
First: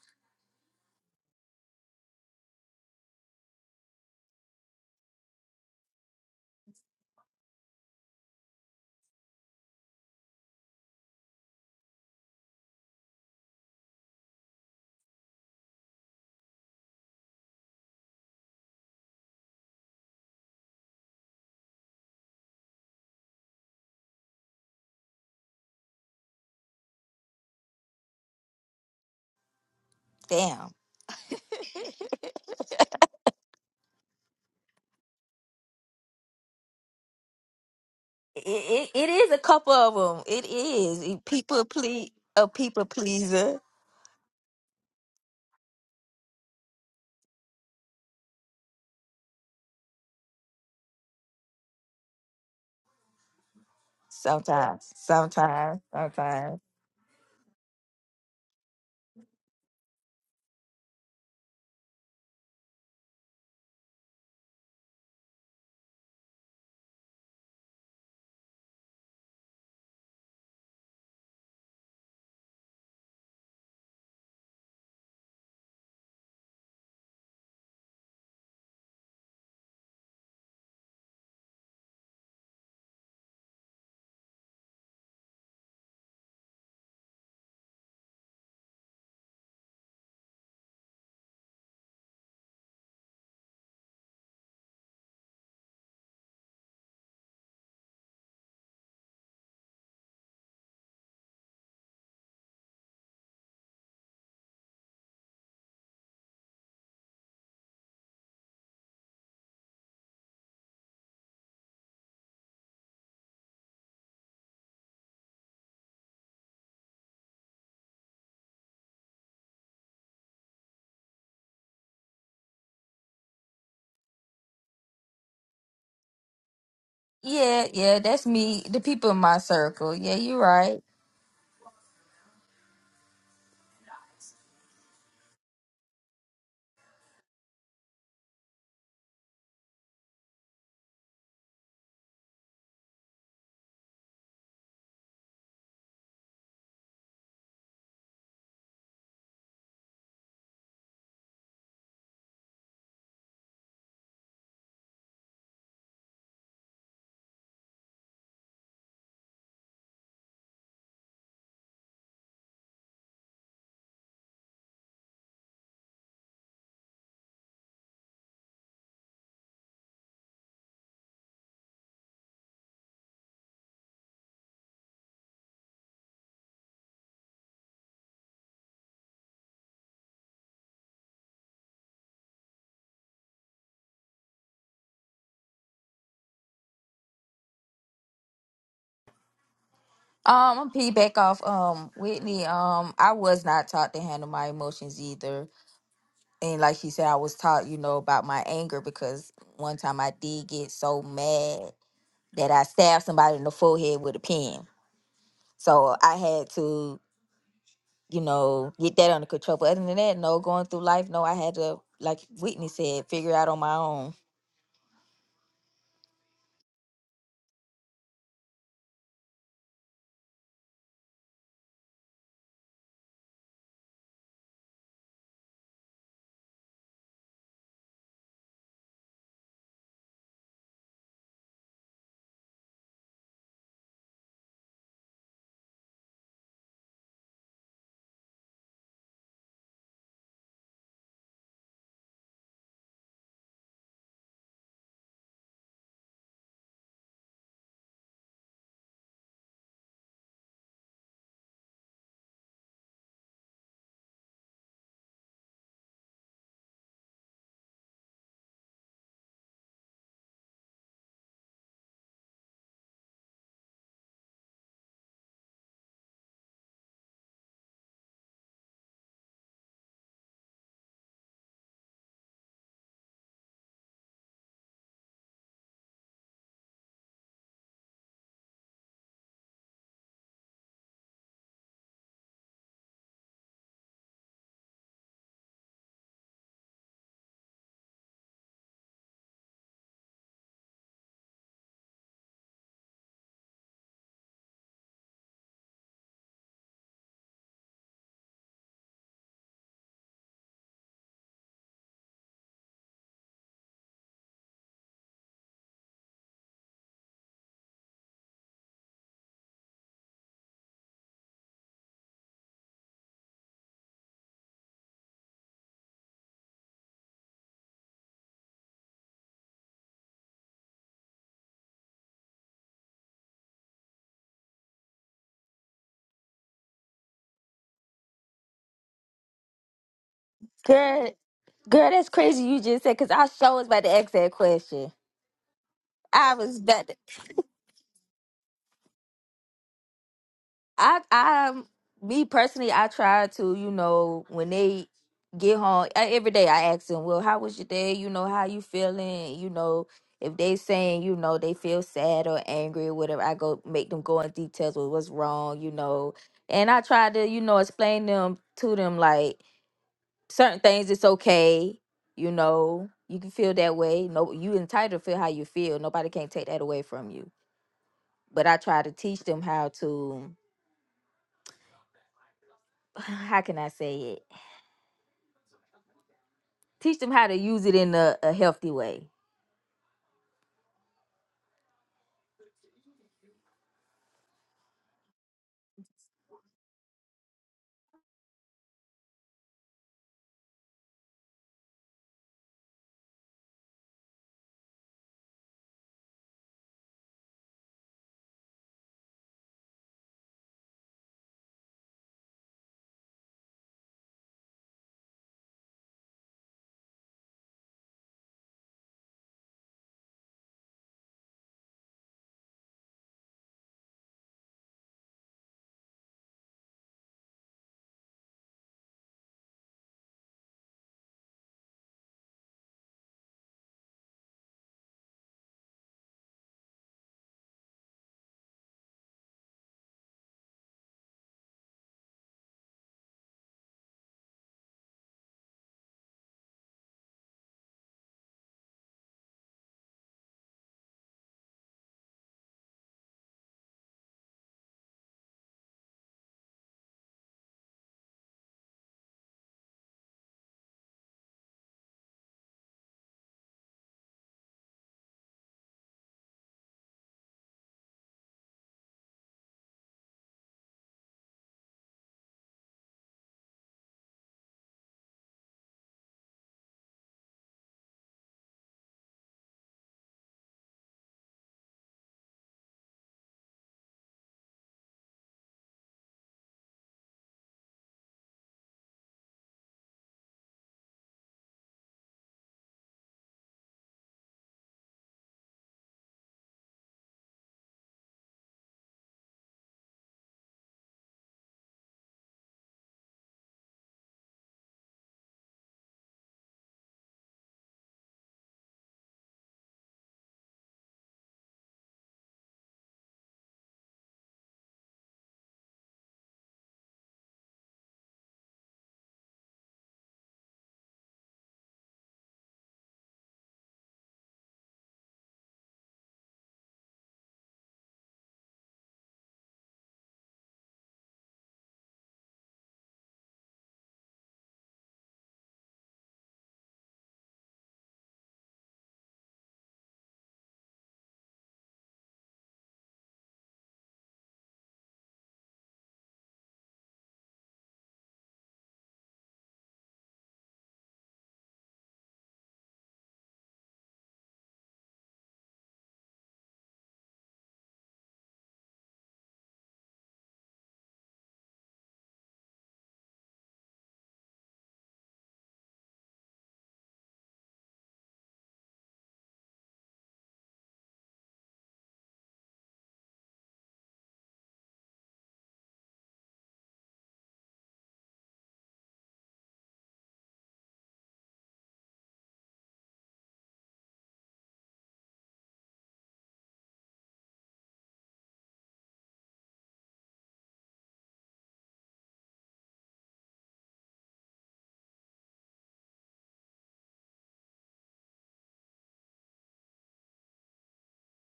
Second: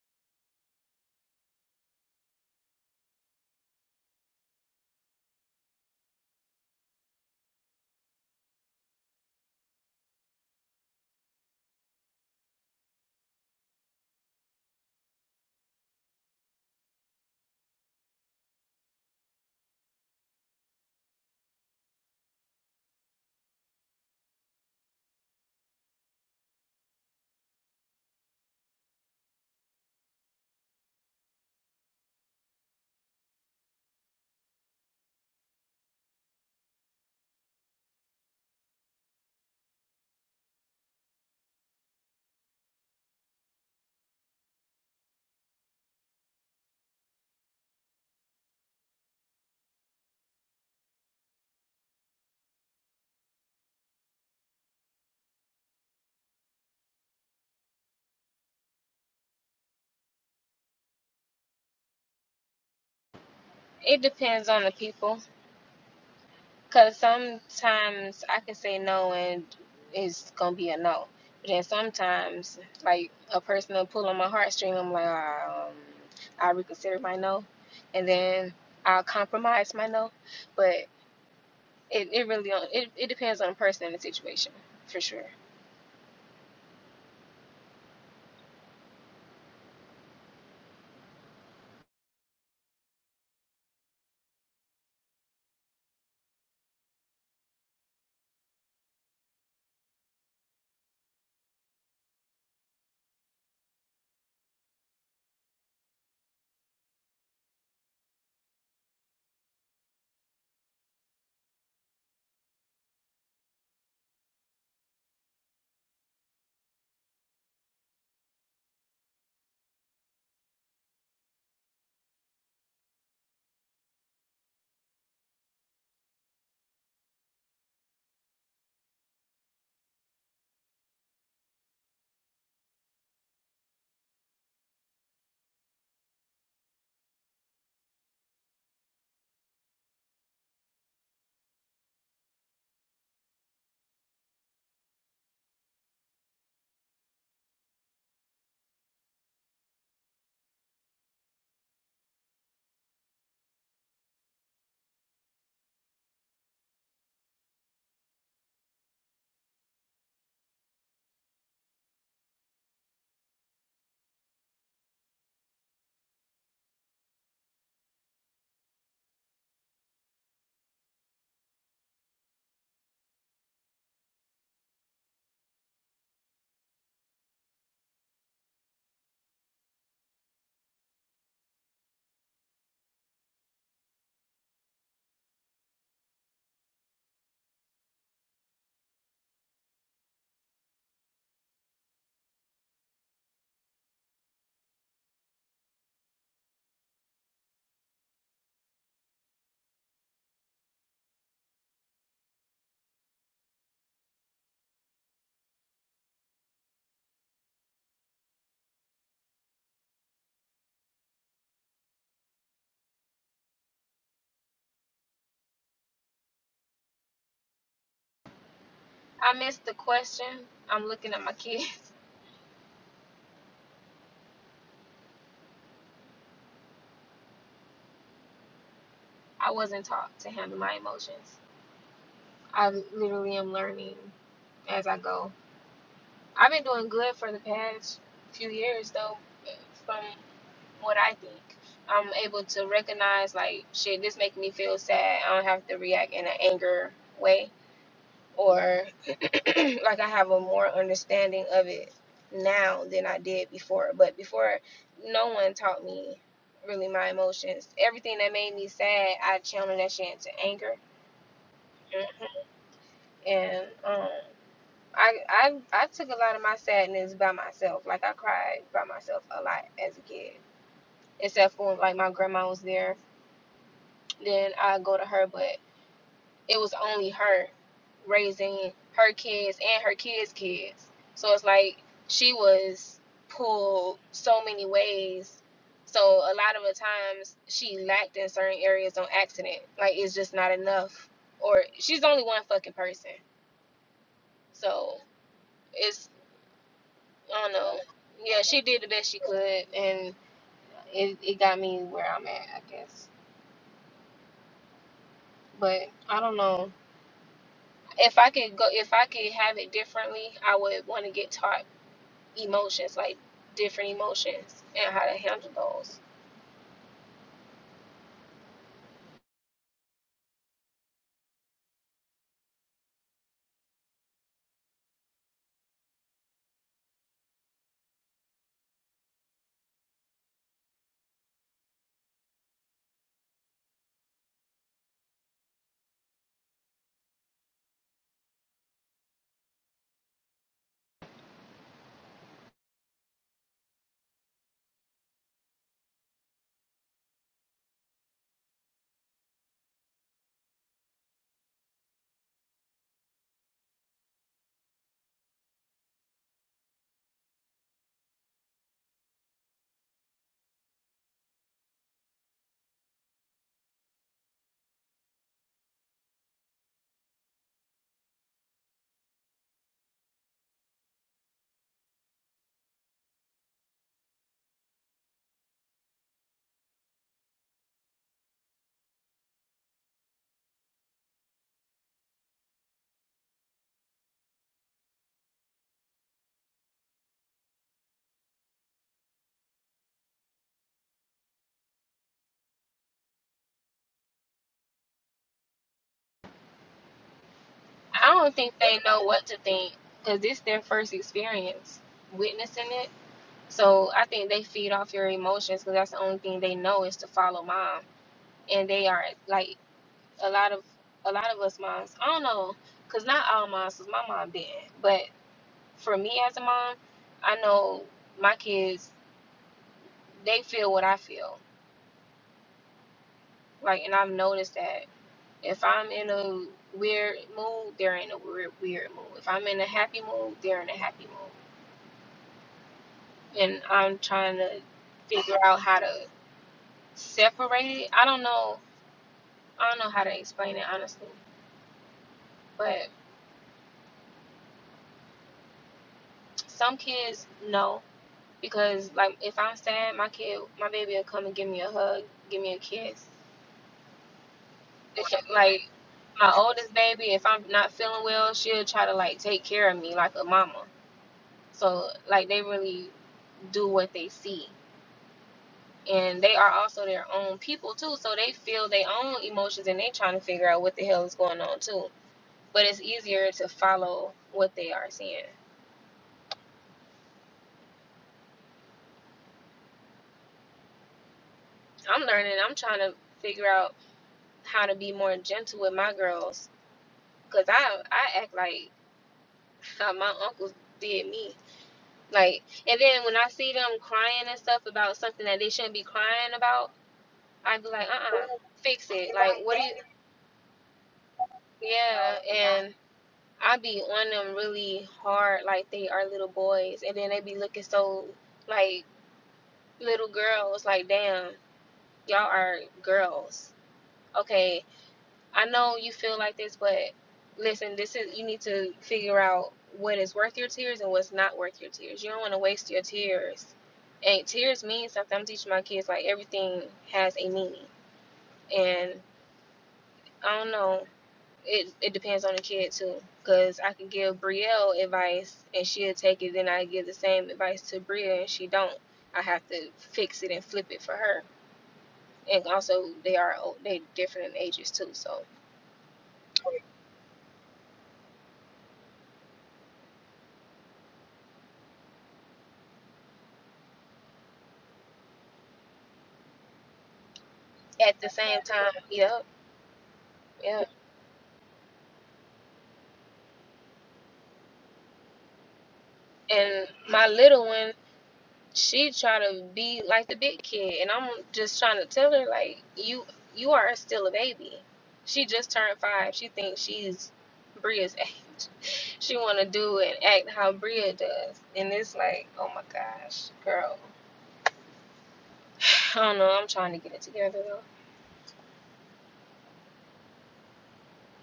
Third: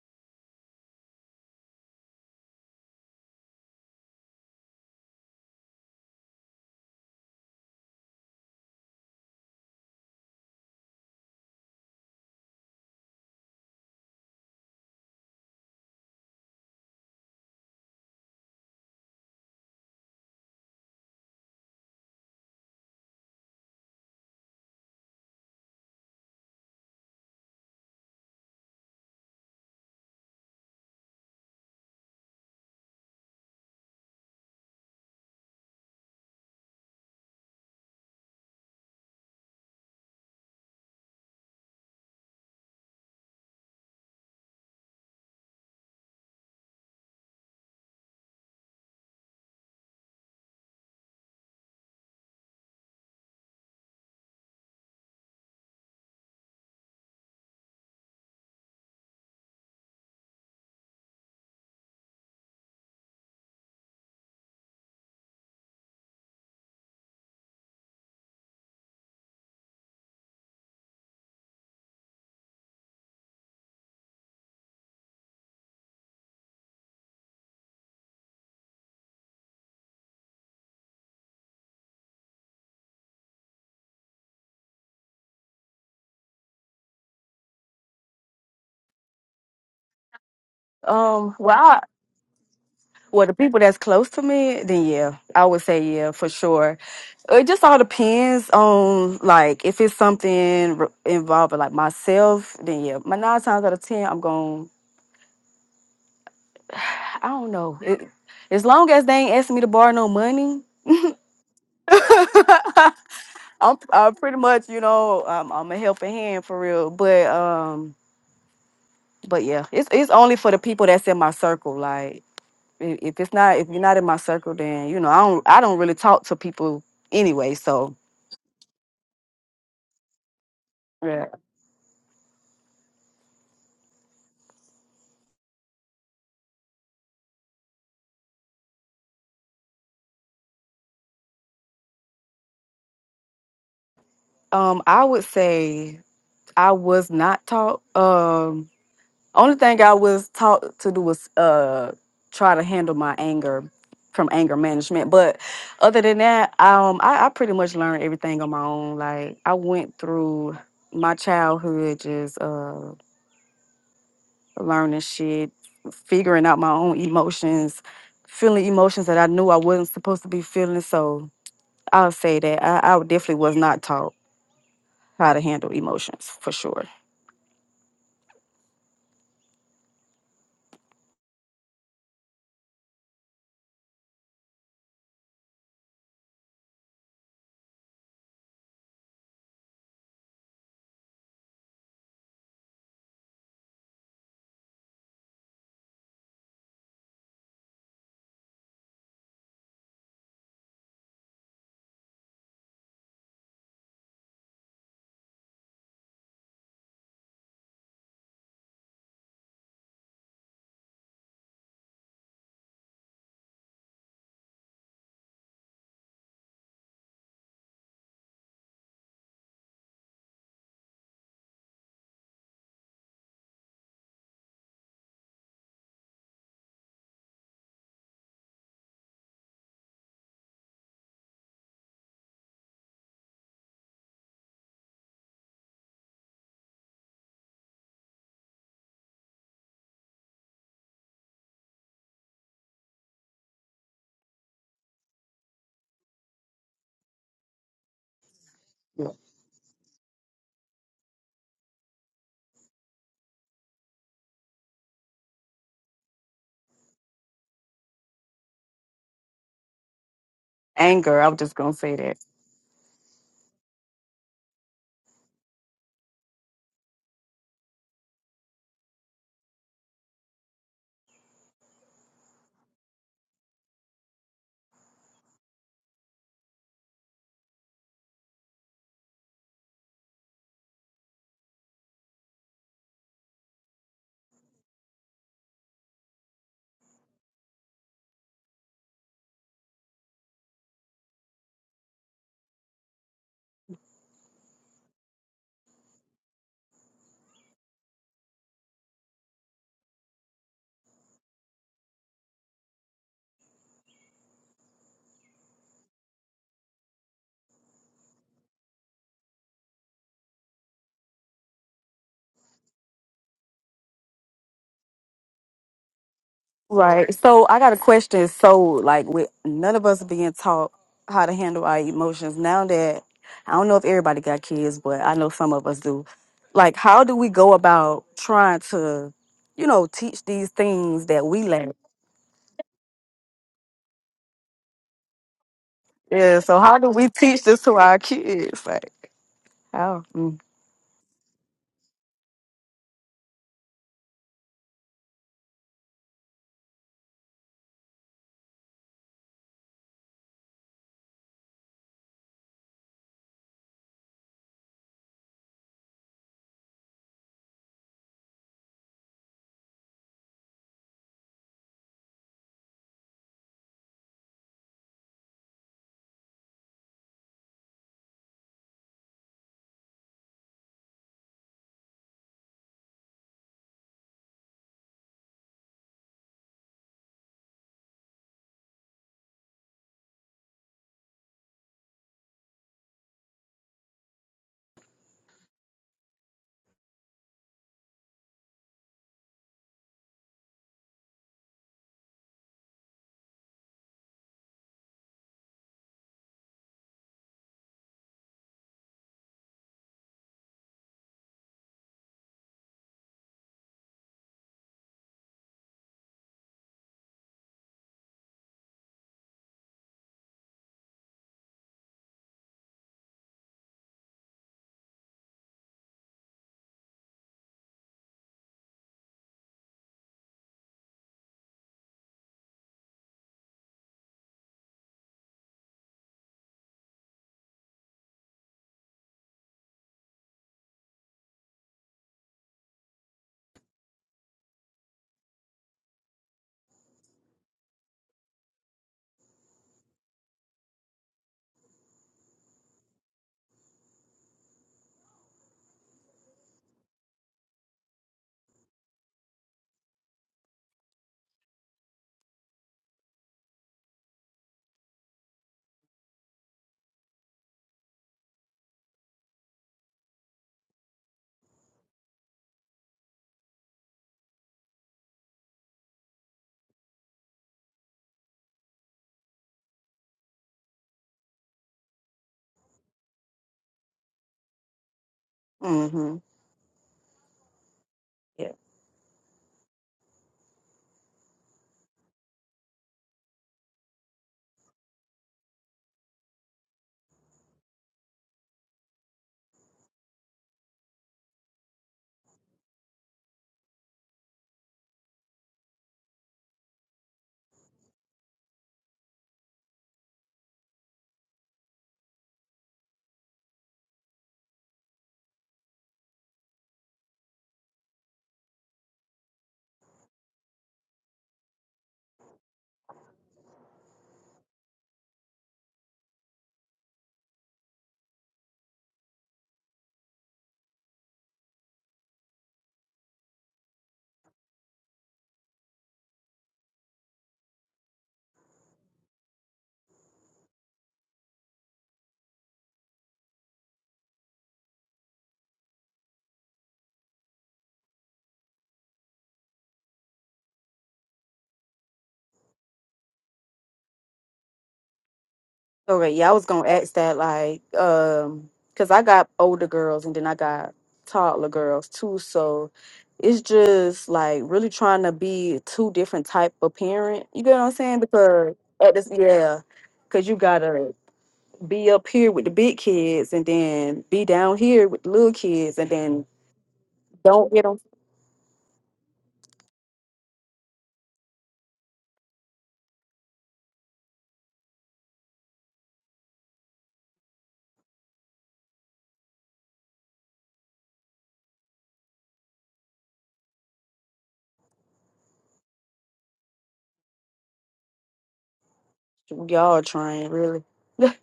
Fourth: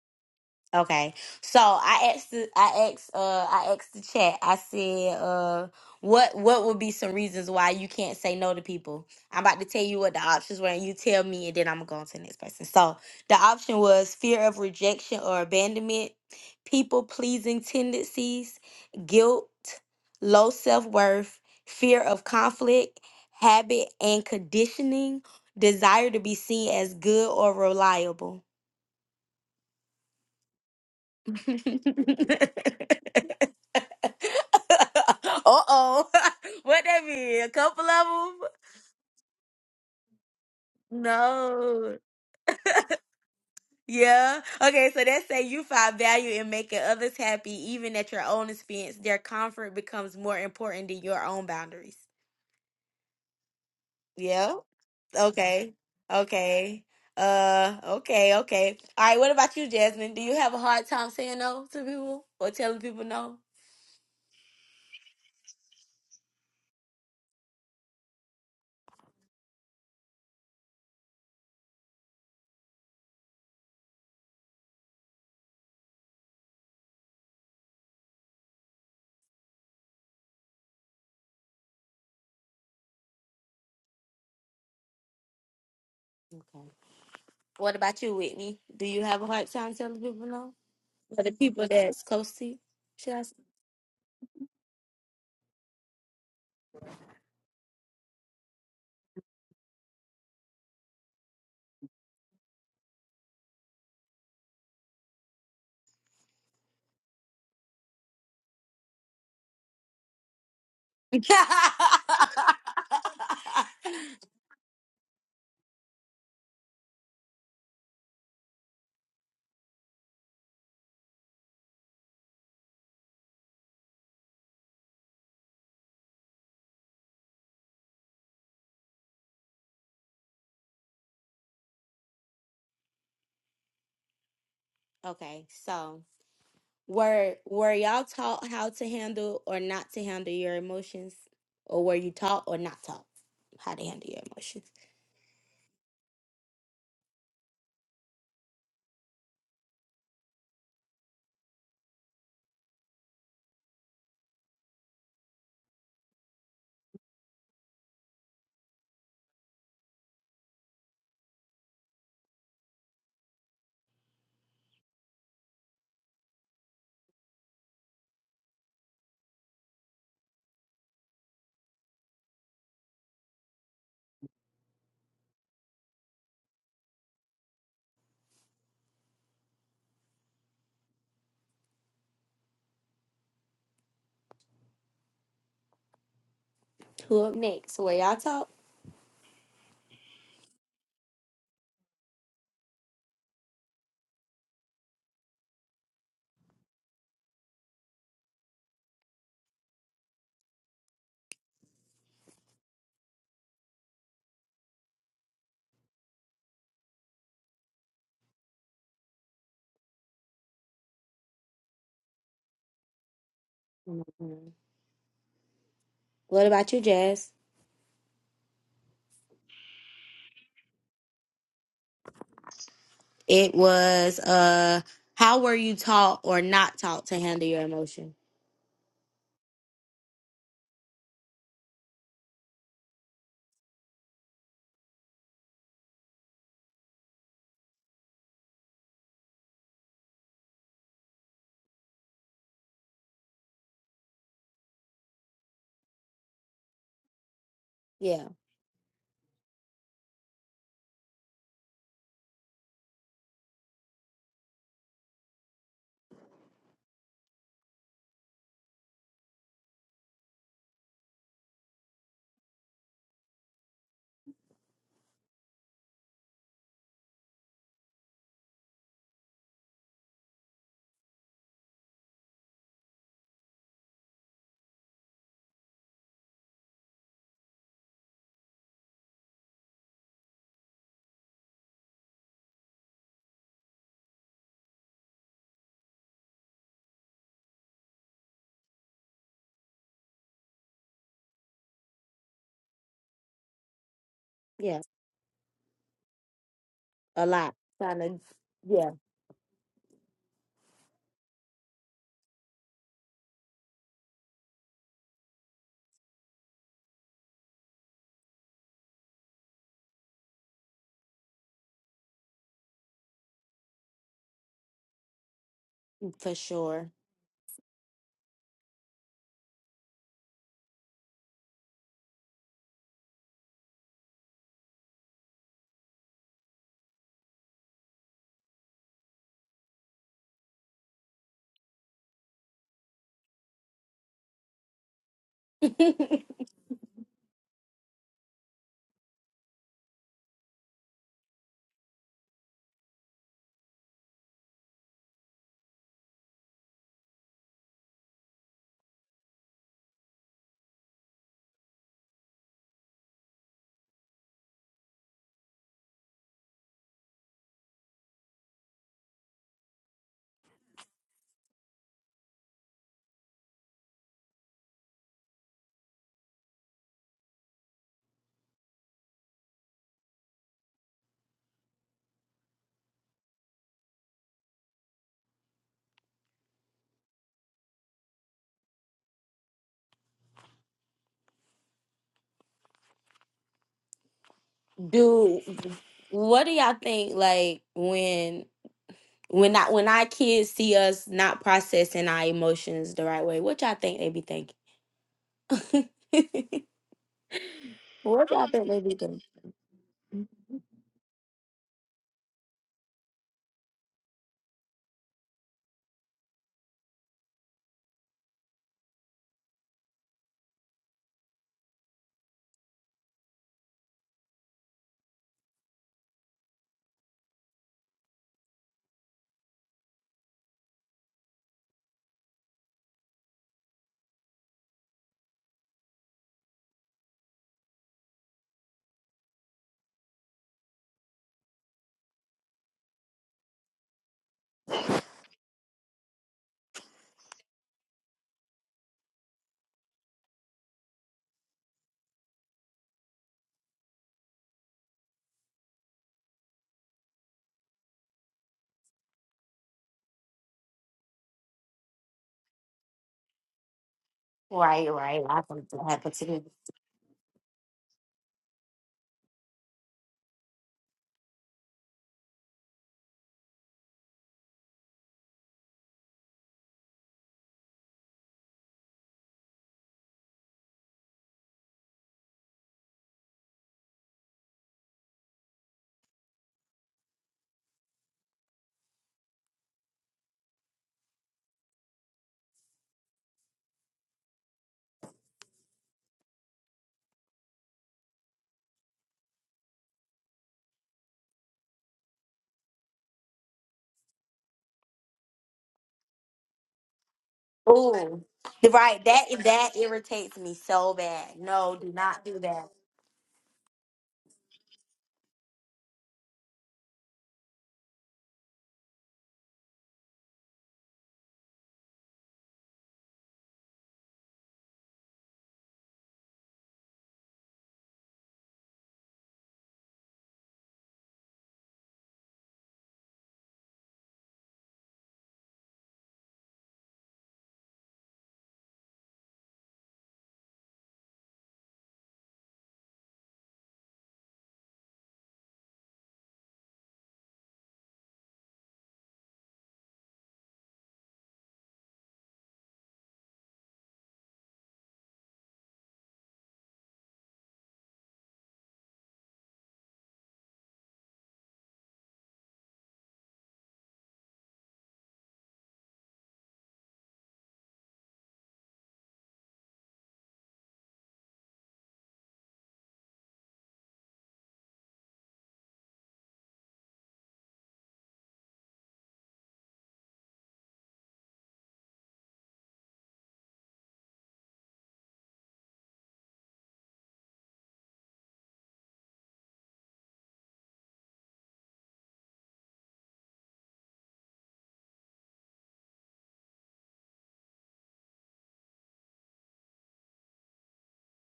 Okay. So I asked the, I asked uh I asked the chat. I said uh what what would be some reasons why you can't say no to people? I'm about to tell you what the options were and you tell me and then I'm gonna go on to the next person. So the option was fear of rejection or abandonment, people pleasing tendencies, guilt, low self worth, fear of conflict, habit and conditioning, desire to be seen as good or reliable.
damn
Uh-oh. What that mean? A couple of
it,
them?
it, it is a couple of them it is It- people
No.
please a people pleaser
Yeah. Okay, so that say you find value in making others happy even at your own expense. Their comfort becomes more important than your own boundaries. Yeah.
sometimes
Okay.
sometimes sometimes
Okay. Uh okay, okay. All right, what about you, Jasmine? Do you have a hard time saying no to people or telling people no?
It depends on the people. Because sometimes I can say no and it's going to be a no. But then sometimes, like a person will pull on my heartstring, I'm like, um, i reconsider my no. And then I'll compromise my no. But it, it really on, it, it depends on the person and the situation, for sure.
What about you, Whitney? Do you have a hard time telling people no? For the
Um, well,
people
I,
that's close to you. Should I?
well, the
s-
people that's close to me, then yeah, I would say yeah for sure. It just all depends on like if it's something re- involving like myself, then yeah. My nine times out of ten, I'm going. I don't know. It, as long as they ain't asking me to borrow no money, I'm I'm pretty much, you know, um, I'm a helping hand for real. But um, but yeah, it's it's only for the people that's in my circle. Like i- if it's not if you're not in my circle, then you know, I don't I don't really talk to people anyway.
Yeah,
So
yeah, that's me. The people in my circle. Yeah, you're right.
yeah,
okay, so were were y'all taught how to handle or not to handle your emotions, or were you taught or not taught how to handle your emotions?
um, I would say I was not taught. Um, Only thing I was taught to do was uh try to handle my anger from anger management. But other than that, um I, I pretty much learned everything on my own. Like I went through my childhood just uh learning shit, figuring out my own emotions, feeling emotions that I knew I wasn't supposed to be feeling. So I'll say that I, I definitely was not taught how to handle emotions for sure.
Who up next? Were y'all taught?
Um, I'm piggyback back off um Whitney. Um, I was not taught to handle my emotions either. And like she said, I was taught, you know, about my anger because one time I did get so mad that I stabbed somebody in the forehead with a pen. So I had to, you know, get that under control. But other than that, no, going through life, no, I had to, like Whitney said, figure it out on my own.
Mhm. What about you, Jazz?
I missed the question. I'm looking at my kids.
It was uh, how were you taught or not taught to handle your emotion?
I wasn't taught to handle my emotions. I literally am learning as I go. I've been doing good for the past few years, though, from what I think. I'm able to recognize, like, shit, this making me feel sad. I don't have to react in an anger way.
Yeah,
Or,
Yeah.
like, I have a more understanding of it now than I did before. But before, no one taught me really my emotions. Everything that made me sad, I channeled that shit into anger.
Anger. I was just gonna say that.
Mhm. And, um, I, I I took a lot of my sadness by myself. Like I cried by myself a lot as a kid, except for when, like my grandma was there. Then I go to her, but it was only her raising her kids and her kids' kids. So it's like she was pulled so many ways. So a lot of the times she lacked in certain areas on accident. Like it's just not enough, or she's only one fucking person. So it's.
a
I don't
lot.
know.
Trying to,
Yeah, she did the
yeah,
best she could, and it, it got me where I'm at, I guess. But I don't know if I could go if I could have it differently. I would want to get taught emotions, like different emotions, and how to handle those.
for sure.
Right. So I got a question. So like with none of us being taught how to handle our emotions now that I don't know if everybody got kids, but I know some of us do. Like how do we go about trying to, you know, teach these things
Girl,
that we lack?
girl, that's crazy you just said because I sure was about to ask that question. I
Yeah, so
was
how do
that
we teach this to our kids? Like how?
I I um, me personally I try to you know when they get home e- every day I ask them well how was your day you know how you feeling you know if they saying you know they feel sad or angry or whatever I go make them go in details with what's wrong you know and I try to you know explain them to them like certain things it's okay you know you can feel that way no you entitled to feel how you feel nobody can take that away from you but I try to teach them how to how can I say it? Teach them how to use it in a, a healthy way.
Do what do y'all think? Like when when I when our kids see us not processing our emotions the right way, what y'all think they be thinking?
I
what
don't
y'all
think
think
they
they be
know
thinking?
what to think because this their first experience witnessing it. So I think they feed off your emotions because that's the only thing they know is to follow mom, and they are like a lot of a lot of us moms. I don't know, cause not all moms, 'cause my mom didn't. But for me as a mom, I know my kids. They feel what I feel. Like, and I've noticed that if I'm in a weird mood, they're in a weird weird mood. If I'm in a happy mood, they're in a happy mood. And I'm trying to figure out how to separate it. I don't know. I don't know how to explain it honestly. But some kids know. because like if I'm sad, my kid, my baby will come and give me a hug, give me a kiss.
Right,
If,
right. I
like
think that happened to
my
me.
oldest baby, if I'm not feeling well, she'll try to like take care of me like a mama. So like they really do what they see, and they are also their own people too. So they feel their own emotions and they trying to figure out what the hell is going on too. But it's easier to follow what they are seeing.
Mm-hmm. Yeah.
I'm learning. I'm trying to figure out how to be more gentle with my girls because I I act like how my uncles did me. Like, and then when I see them crying and stuff about something that they shouldn't be crying about, I'd be like, uh
Ooh,
uh fix
right.
it.
That
Like, what do
that
you,
irritates me so bad. No, do not
yeah.
do that.
And i be on them really hard, like they are little boys. And then they be looking so, like, little girls, like, damn, y'all are girls. Okay, I know you feel like this, but listen, this is you need to figure out what is worth your tears and what's not worth your tears. You don't want to waste your tears. And tears mean something. I'm teaching my kids like everything has a meaning. And I don't know. It it depends on the kid too. Cause I could give Brielle advice and she'll take it. Then I give the same advice to Bria and she don't. I have to fix it and flip it for her. And also, they are o- they different in ages too. So
Okay, yeah, I was gonna ask that, like, um, cause I got older girls and then I got toddler girls too, so it's just like really trying to be two different type of parent. You get what I'm
at
saying?
the same
Because
time,
at this,
yep,
yeah, cause you
yeah.
gotta be up here with the big kids and then be down here with the little kids and then
And my little
don't get
one,
them.
she try to be like the big kid, and I'm just trying to tell her like you you are still a baby. She just turned five. She thinks she's Bria's age. She want to do and act how Bria does, and it's like, oh my gosh, girl. I don't know. I'm trying to get it together though.
Y'all trying really?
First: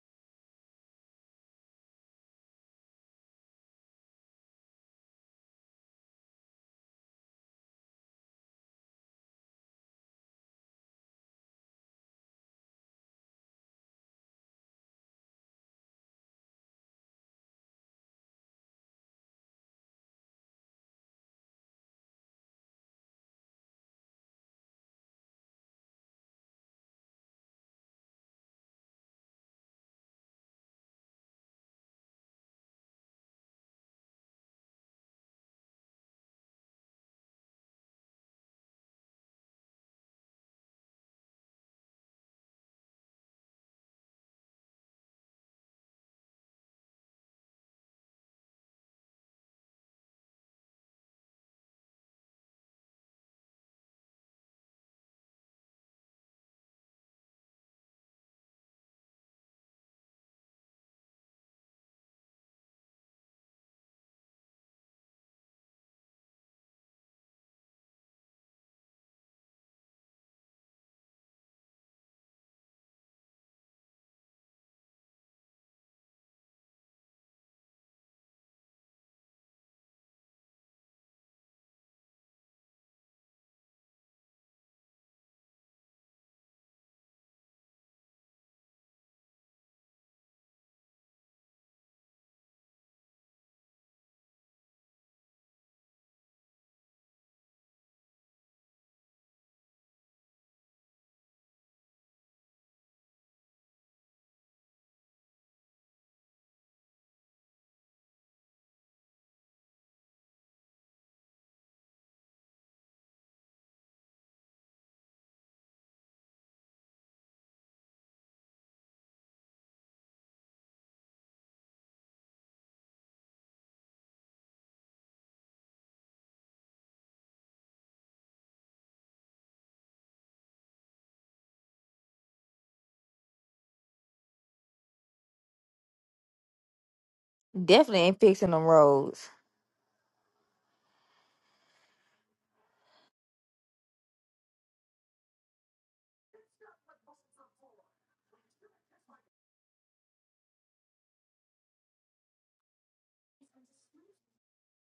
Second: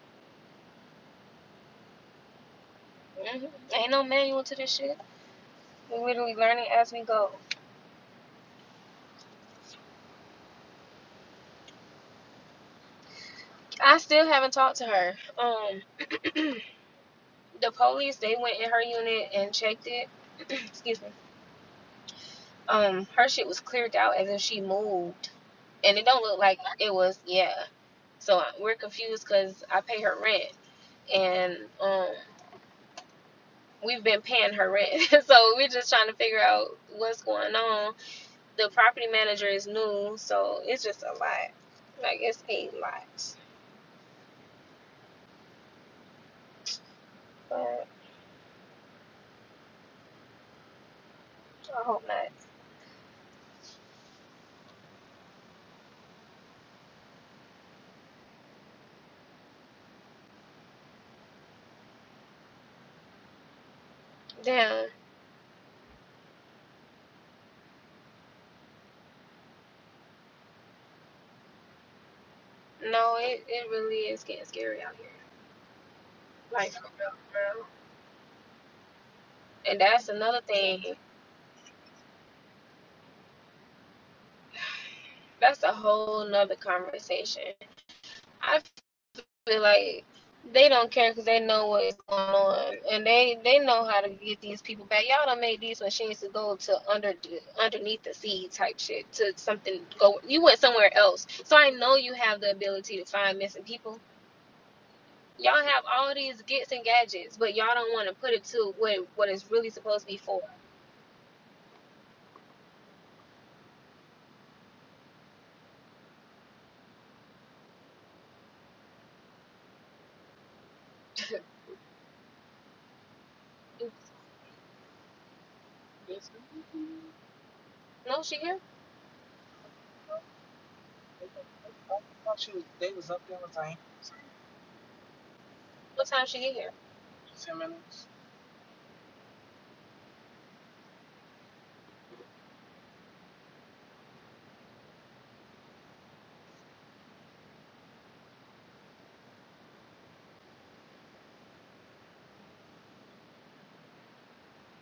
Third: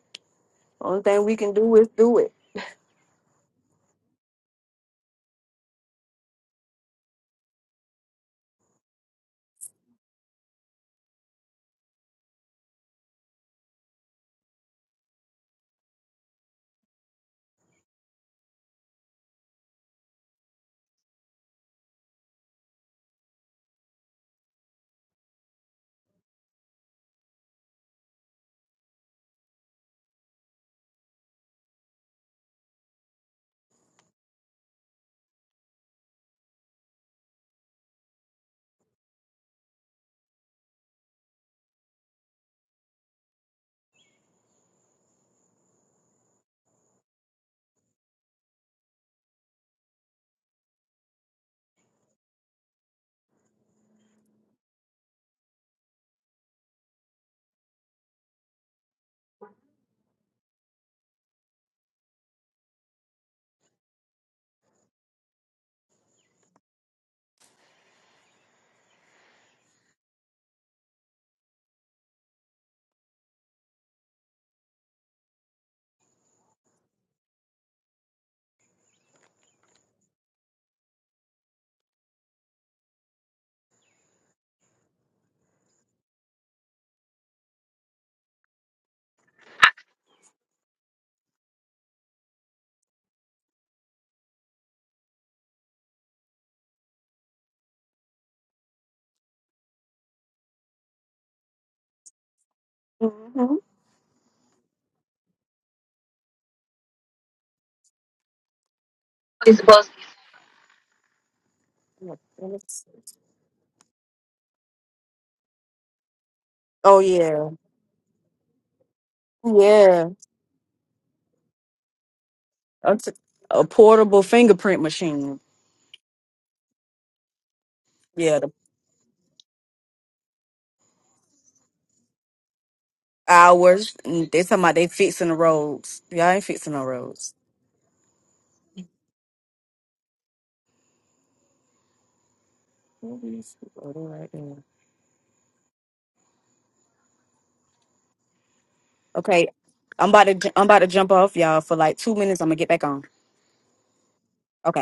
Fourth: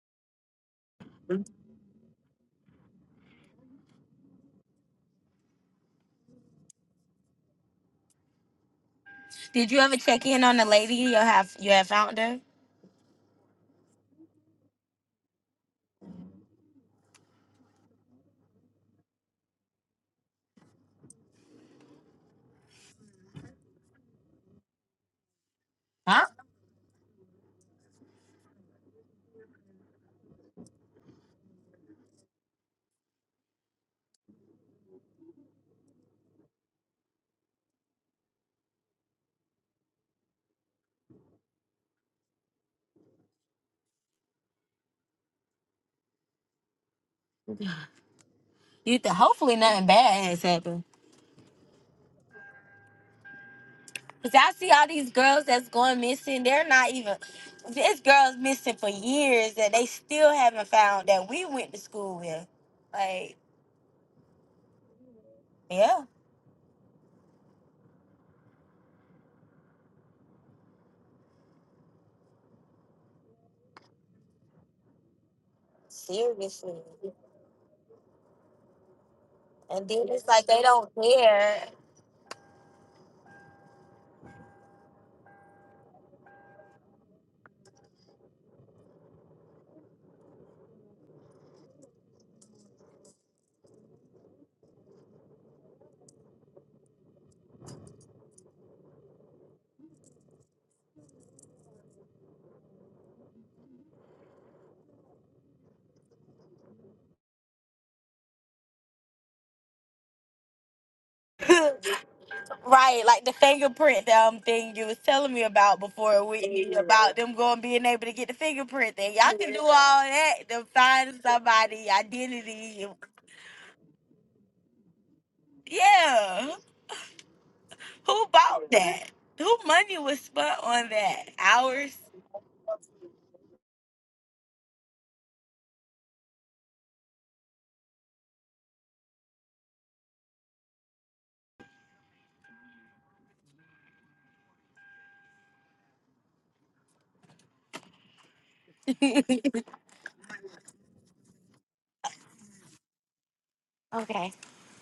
Only thing we can do is do it.
hmm Ain't no manual to this shit. We're literally learning as we go.
Did you ever check in on the lady you have you have found her?
I still haven't talked to her. Um. the police they went in her unit and checked it. Excuse me. Um, her shit was cleared out as if she moved, and it don't
Huh?
look like it was. Yeah. So I- we're confused because I pay her rent, and um, we've been paying her rent. so we're just trying to figure out what's going on. The property manager is new, so it's just a lot. Like it's a lot. But
You th- hopefully nothing bad has happened.
I hope not.
Cause I see all these girls that's going missing. They're not even. This girls missing for years that they still haven't found that we went to school with. Like,
Damn.
yeah,
No, it, it really is getting scary out here. Like
seriously.
for real. And
And then
that's
it's
another
like they
thing.
don't care.
that's a whole nother conversation. I feel like they don't care because they know what's going on, and they they know how to get these people back. Y'all done made these machines to go to under underneath the sea type shit to something go. You went somewhere else, so I know you have the ability to find
hmm
missing people. Y'all have all these gets and gadgets, but y'all don't want to put it to what what it's really supposed to be for.
Right, like the fingerprint um thing you was telling me about before we
Oh
about them
yeah,
going being able to get the fingerprint thing. Y'all can do Yeah. all
yeah.
that to find somebody identity.
A, t- a portable fingerprint machine.
Yeah.
No,
Who
she
Yeah, the
here.
bought that? Who money was spent on that? Hours?
hours. and They talking about they fixing the roads.
What time
Y'all
she
ain't
get here?
fixing no roads.
Definitely ain't fixing them roads.
Oh, they right there. Okay, I'm about to ju- I'm about to jump off y'all for like two minutes. I'm gonna get back on.
Okay.
Okay.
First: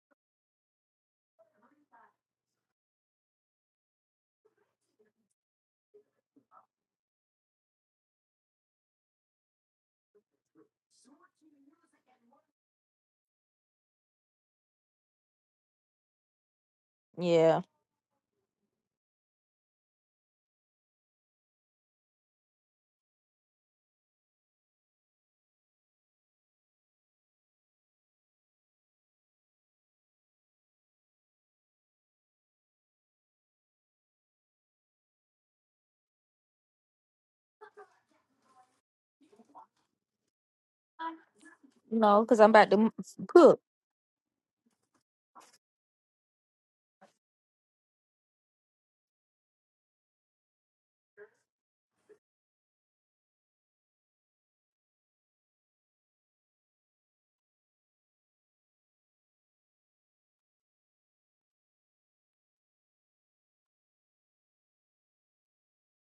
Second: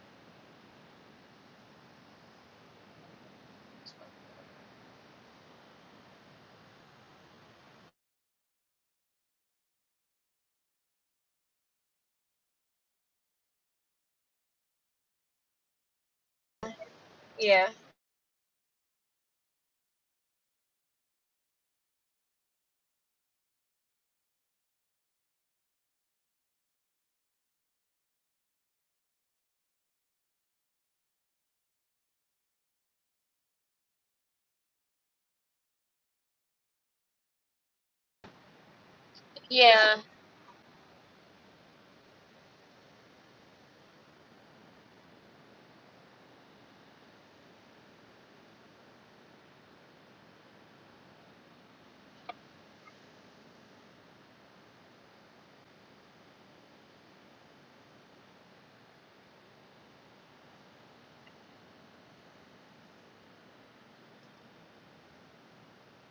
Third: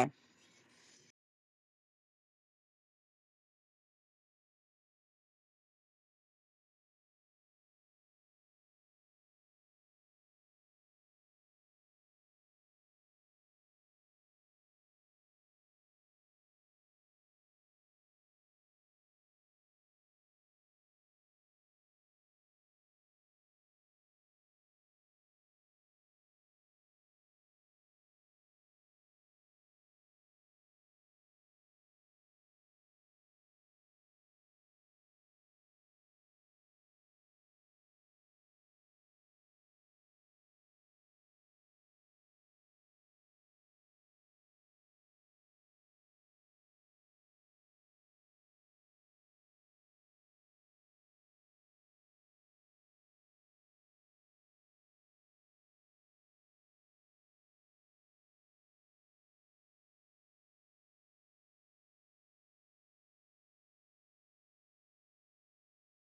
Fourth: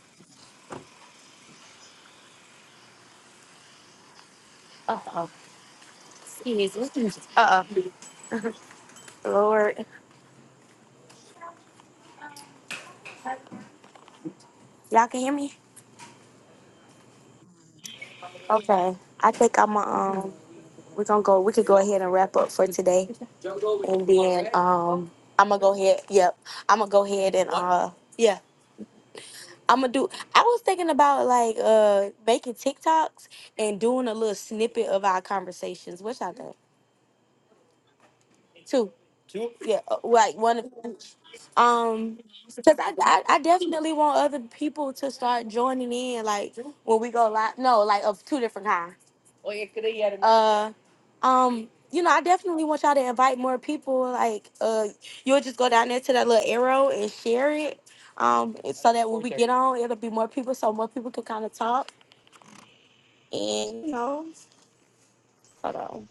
Oh, oh Lord. Y'all can hear me?
Yeah.
Yeah,
Okay. I think I'm going um we're gonna go we could go ahead and wrap up for today. And then um I'm gonna go ahead yep. I'm gonna go ahead and uh yeah. I'm gonna do. I was thinking about like uh making TikToks and doing a little snippet of our conversations. What y'all think? Two, yeah,
yeah.
uh, like one of um,
No, because I'm about
because
to m-
I, I I
cook.
definitely want other people to start joining in. Like when we go live, no, like of two different kinds. Uh, um, you know, I definitely want y'all to invite more people. Like uh, you'll just go down there to that little arrow and share it. Um, so that when we get on, it'll be more people, so more people can kind of talk And you know, hold on.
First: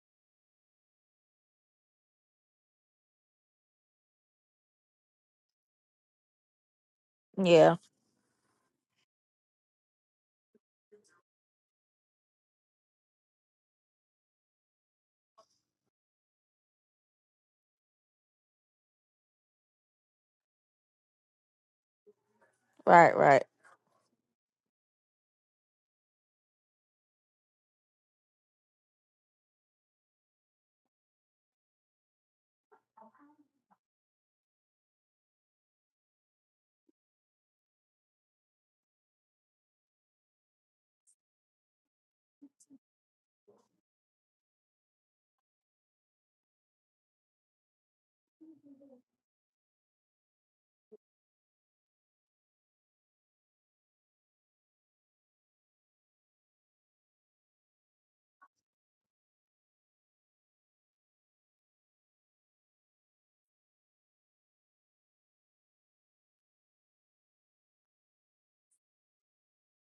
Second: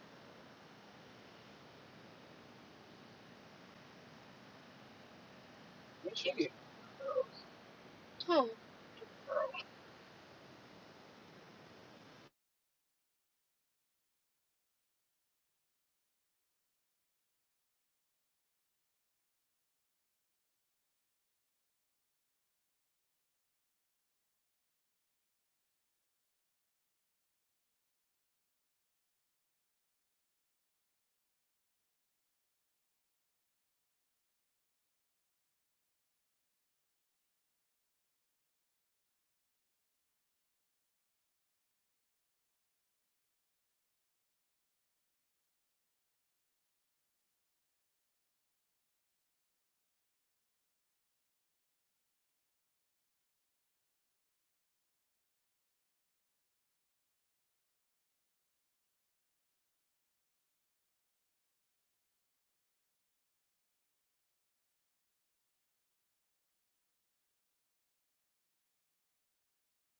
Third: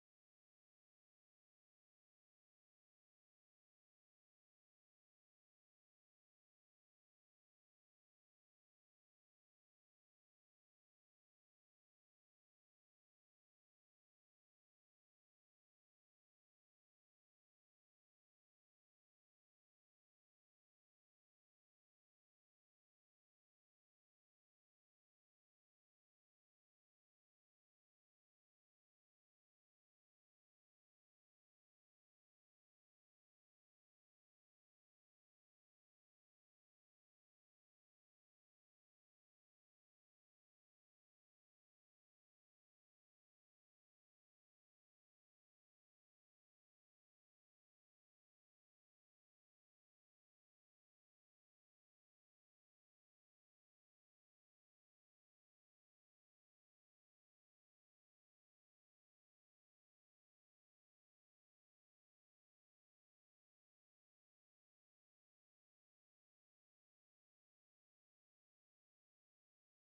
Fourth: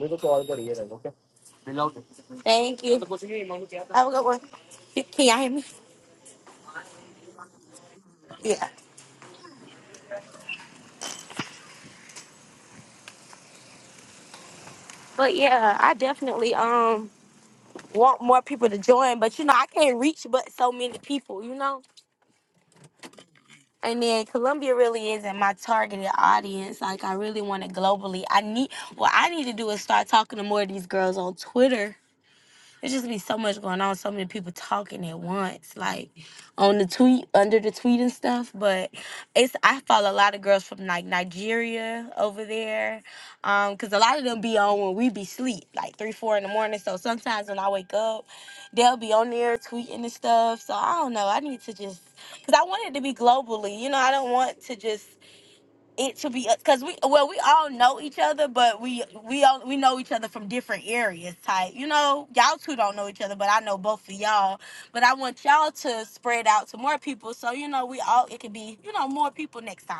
मेरे को और बढ़िया रहेगा okay मिल आउट Thank you. तो कुछ नहीं Have a good one. Can y'all hear me?
Yeah.
Hmm.
Yeah. But yeah, I definitely um want more people to join, but you know, I can't reach but so many people, you know?
Right, right.
And then Columbia really isn't my targeted audience. Like I really want it globally. I need what I need to do is start talking to more of these girls on Twitter There's just be so much going on, so many people talking at once, like on the tweet, under the tweet and stuff. But it's I follow a lot of girls from like Nigeria over there, um, cause a lot of them be on when we be sleep, like three, four in the morning. So sometimes when I wake up, they'll be on there tweeting and stuff. So I don't know. I need to just, cause I want it to be globally. You know, I don't want to just it to be because we well we all know each other, but we we all we know each other from different areas. Type, you know, y'all two don't know each other, but I know both of y'all. But I want y'all to spread out to more people, so you know we all it could be you know more people next time.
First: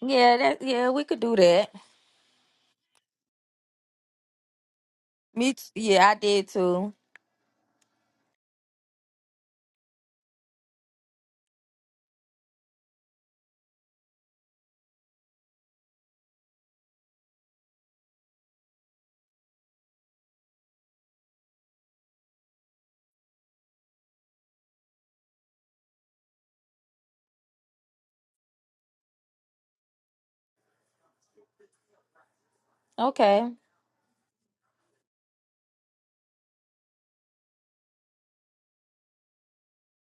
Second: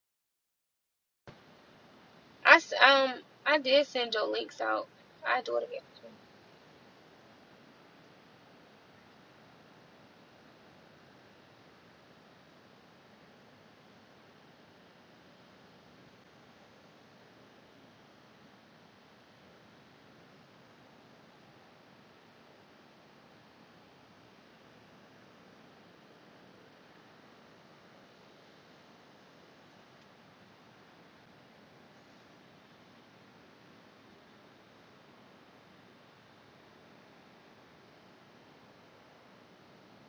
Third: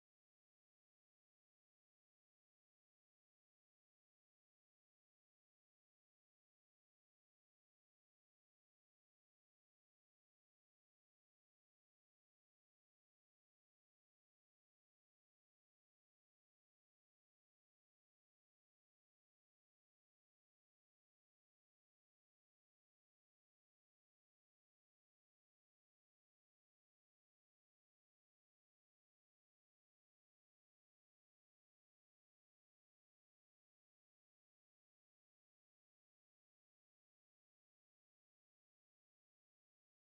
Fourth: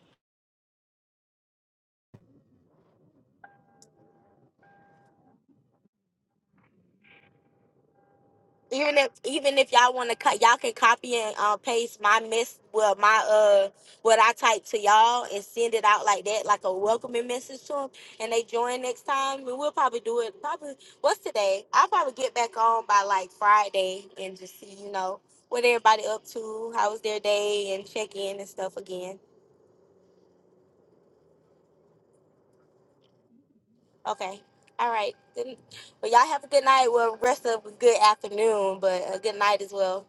Yeah, that yeah, we could do that.
I um I did send your links out. I
Me
do
t-
it again.
yeah, I did too.
even if even if y'all want to cut y'all can copy and uh, paste my mess well my uh what i type to y'all and send it out like that like a welcoming message to them and they join next time and we'll probably do it probably what's today i'll probably get back on by like friday and just see you know what everybody up to how was their day and check in and stuff again
Okay.
okay all right good well y'all have a good night well rest of a good afternoon but a good night as well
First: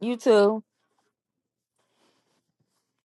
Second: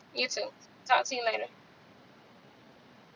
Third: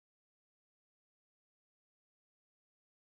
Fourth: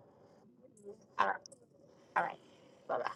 You
You too.
too.
Talk to you
all right
later.
all right bye-bye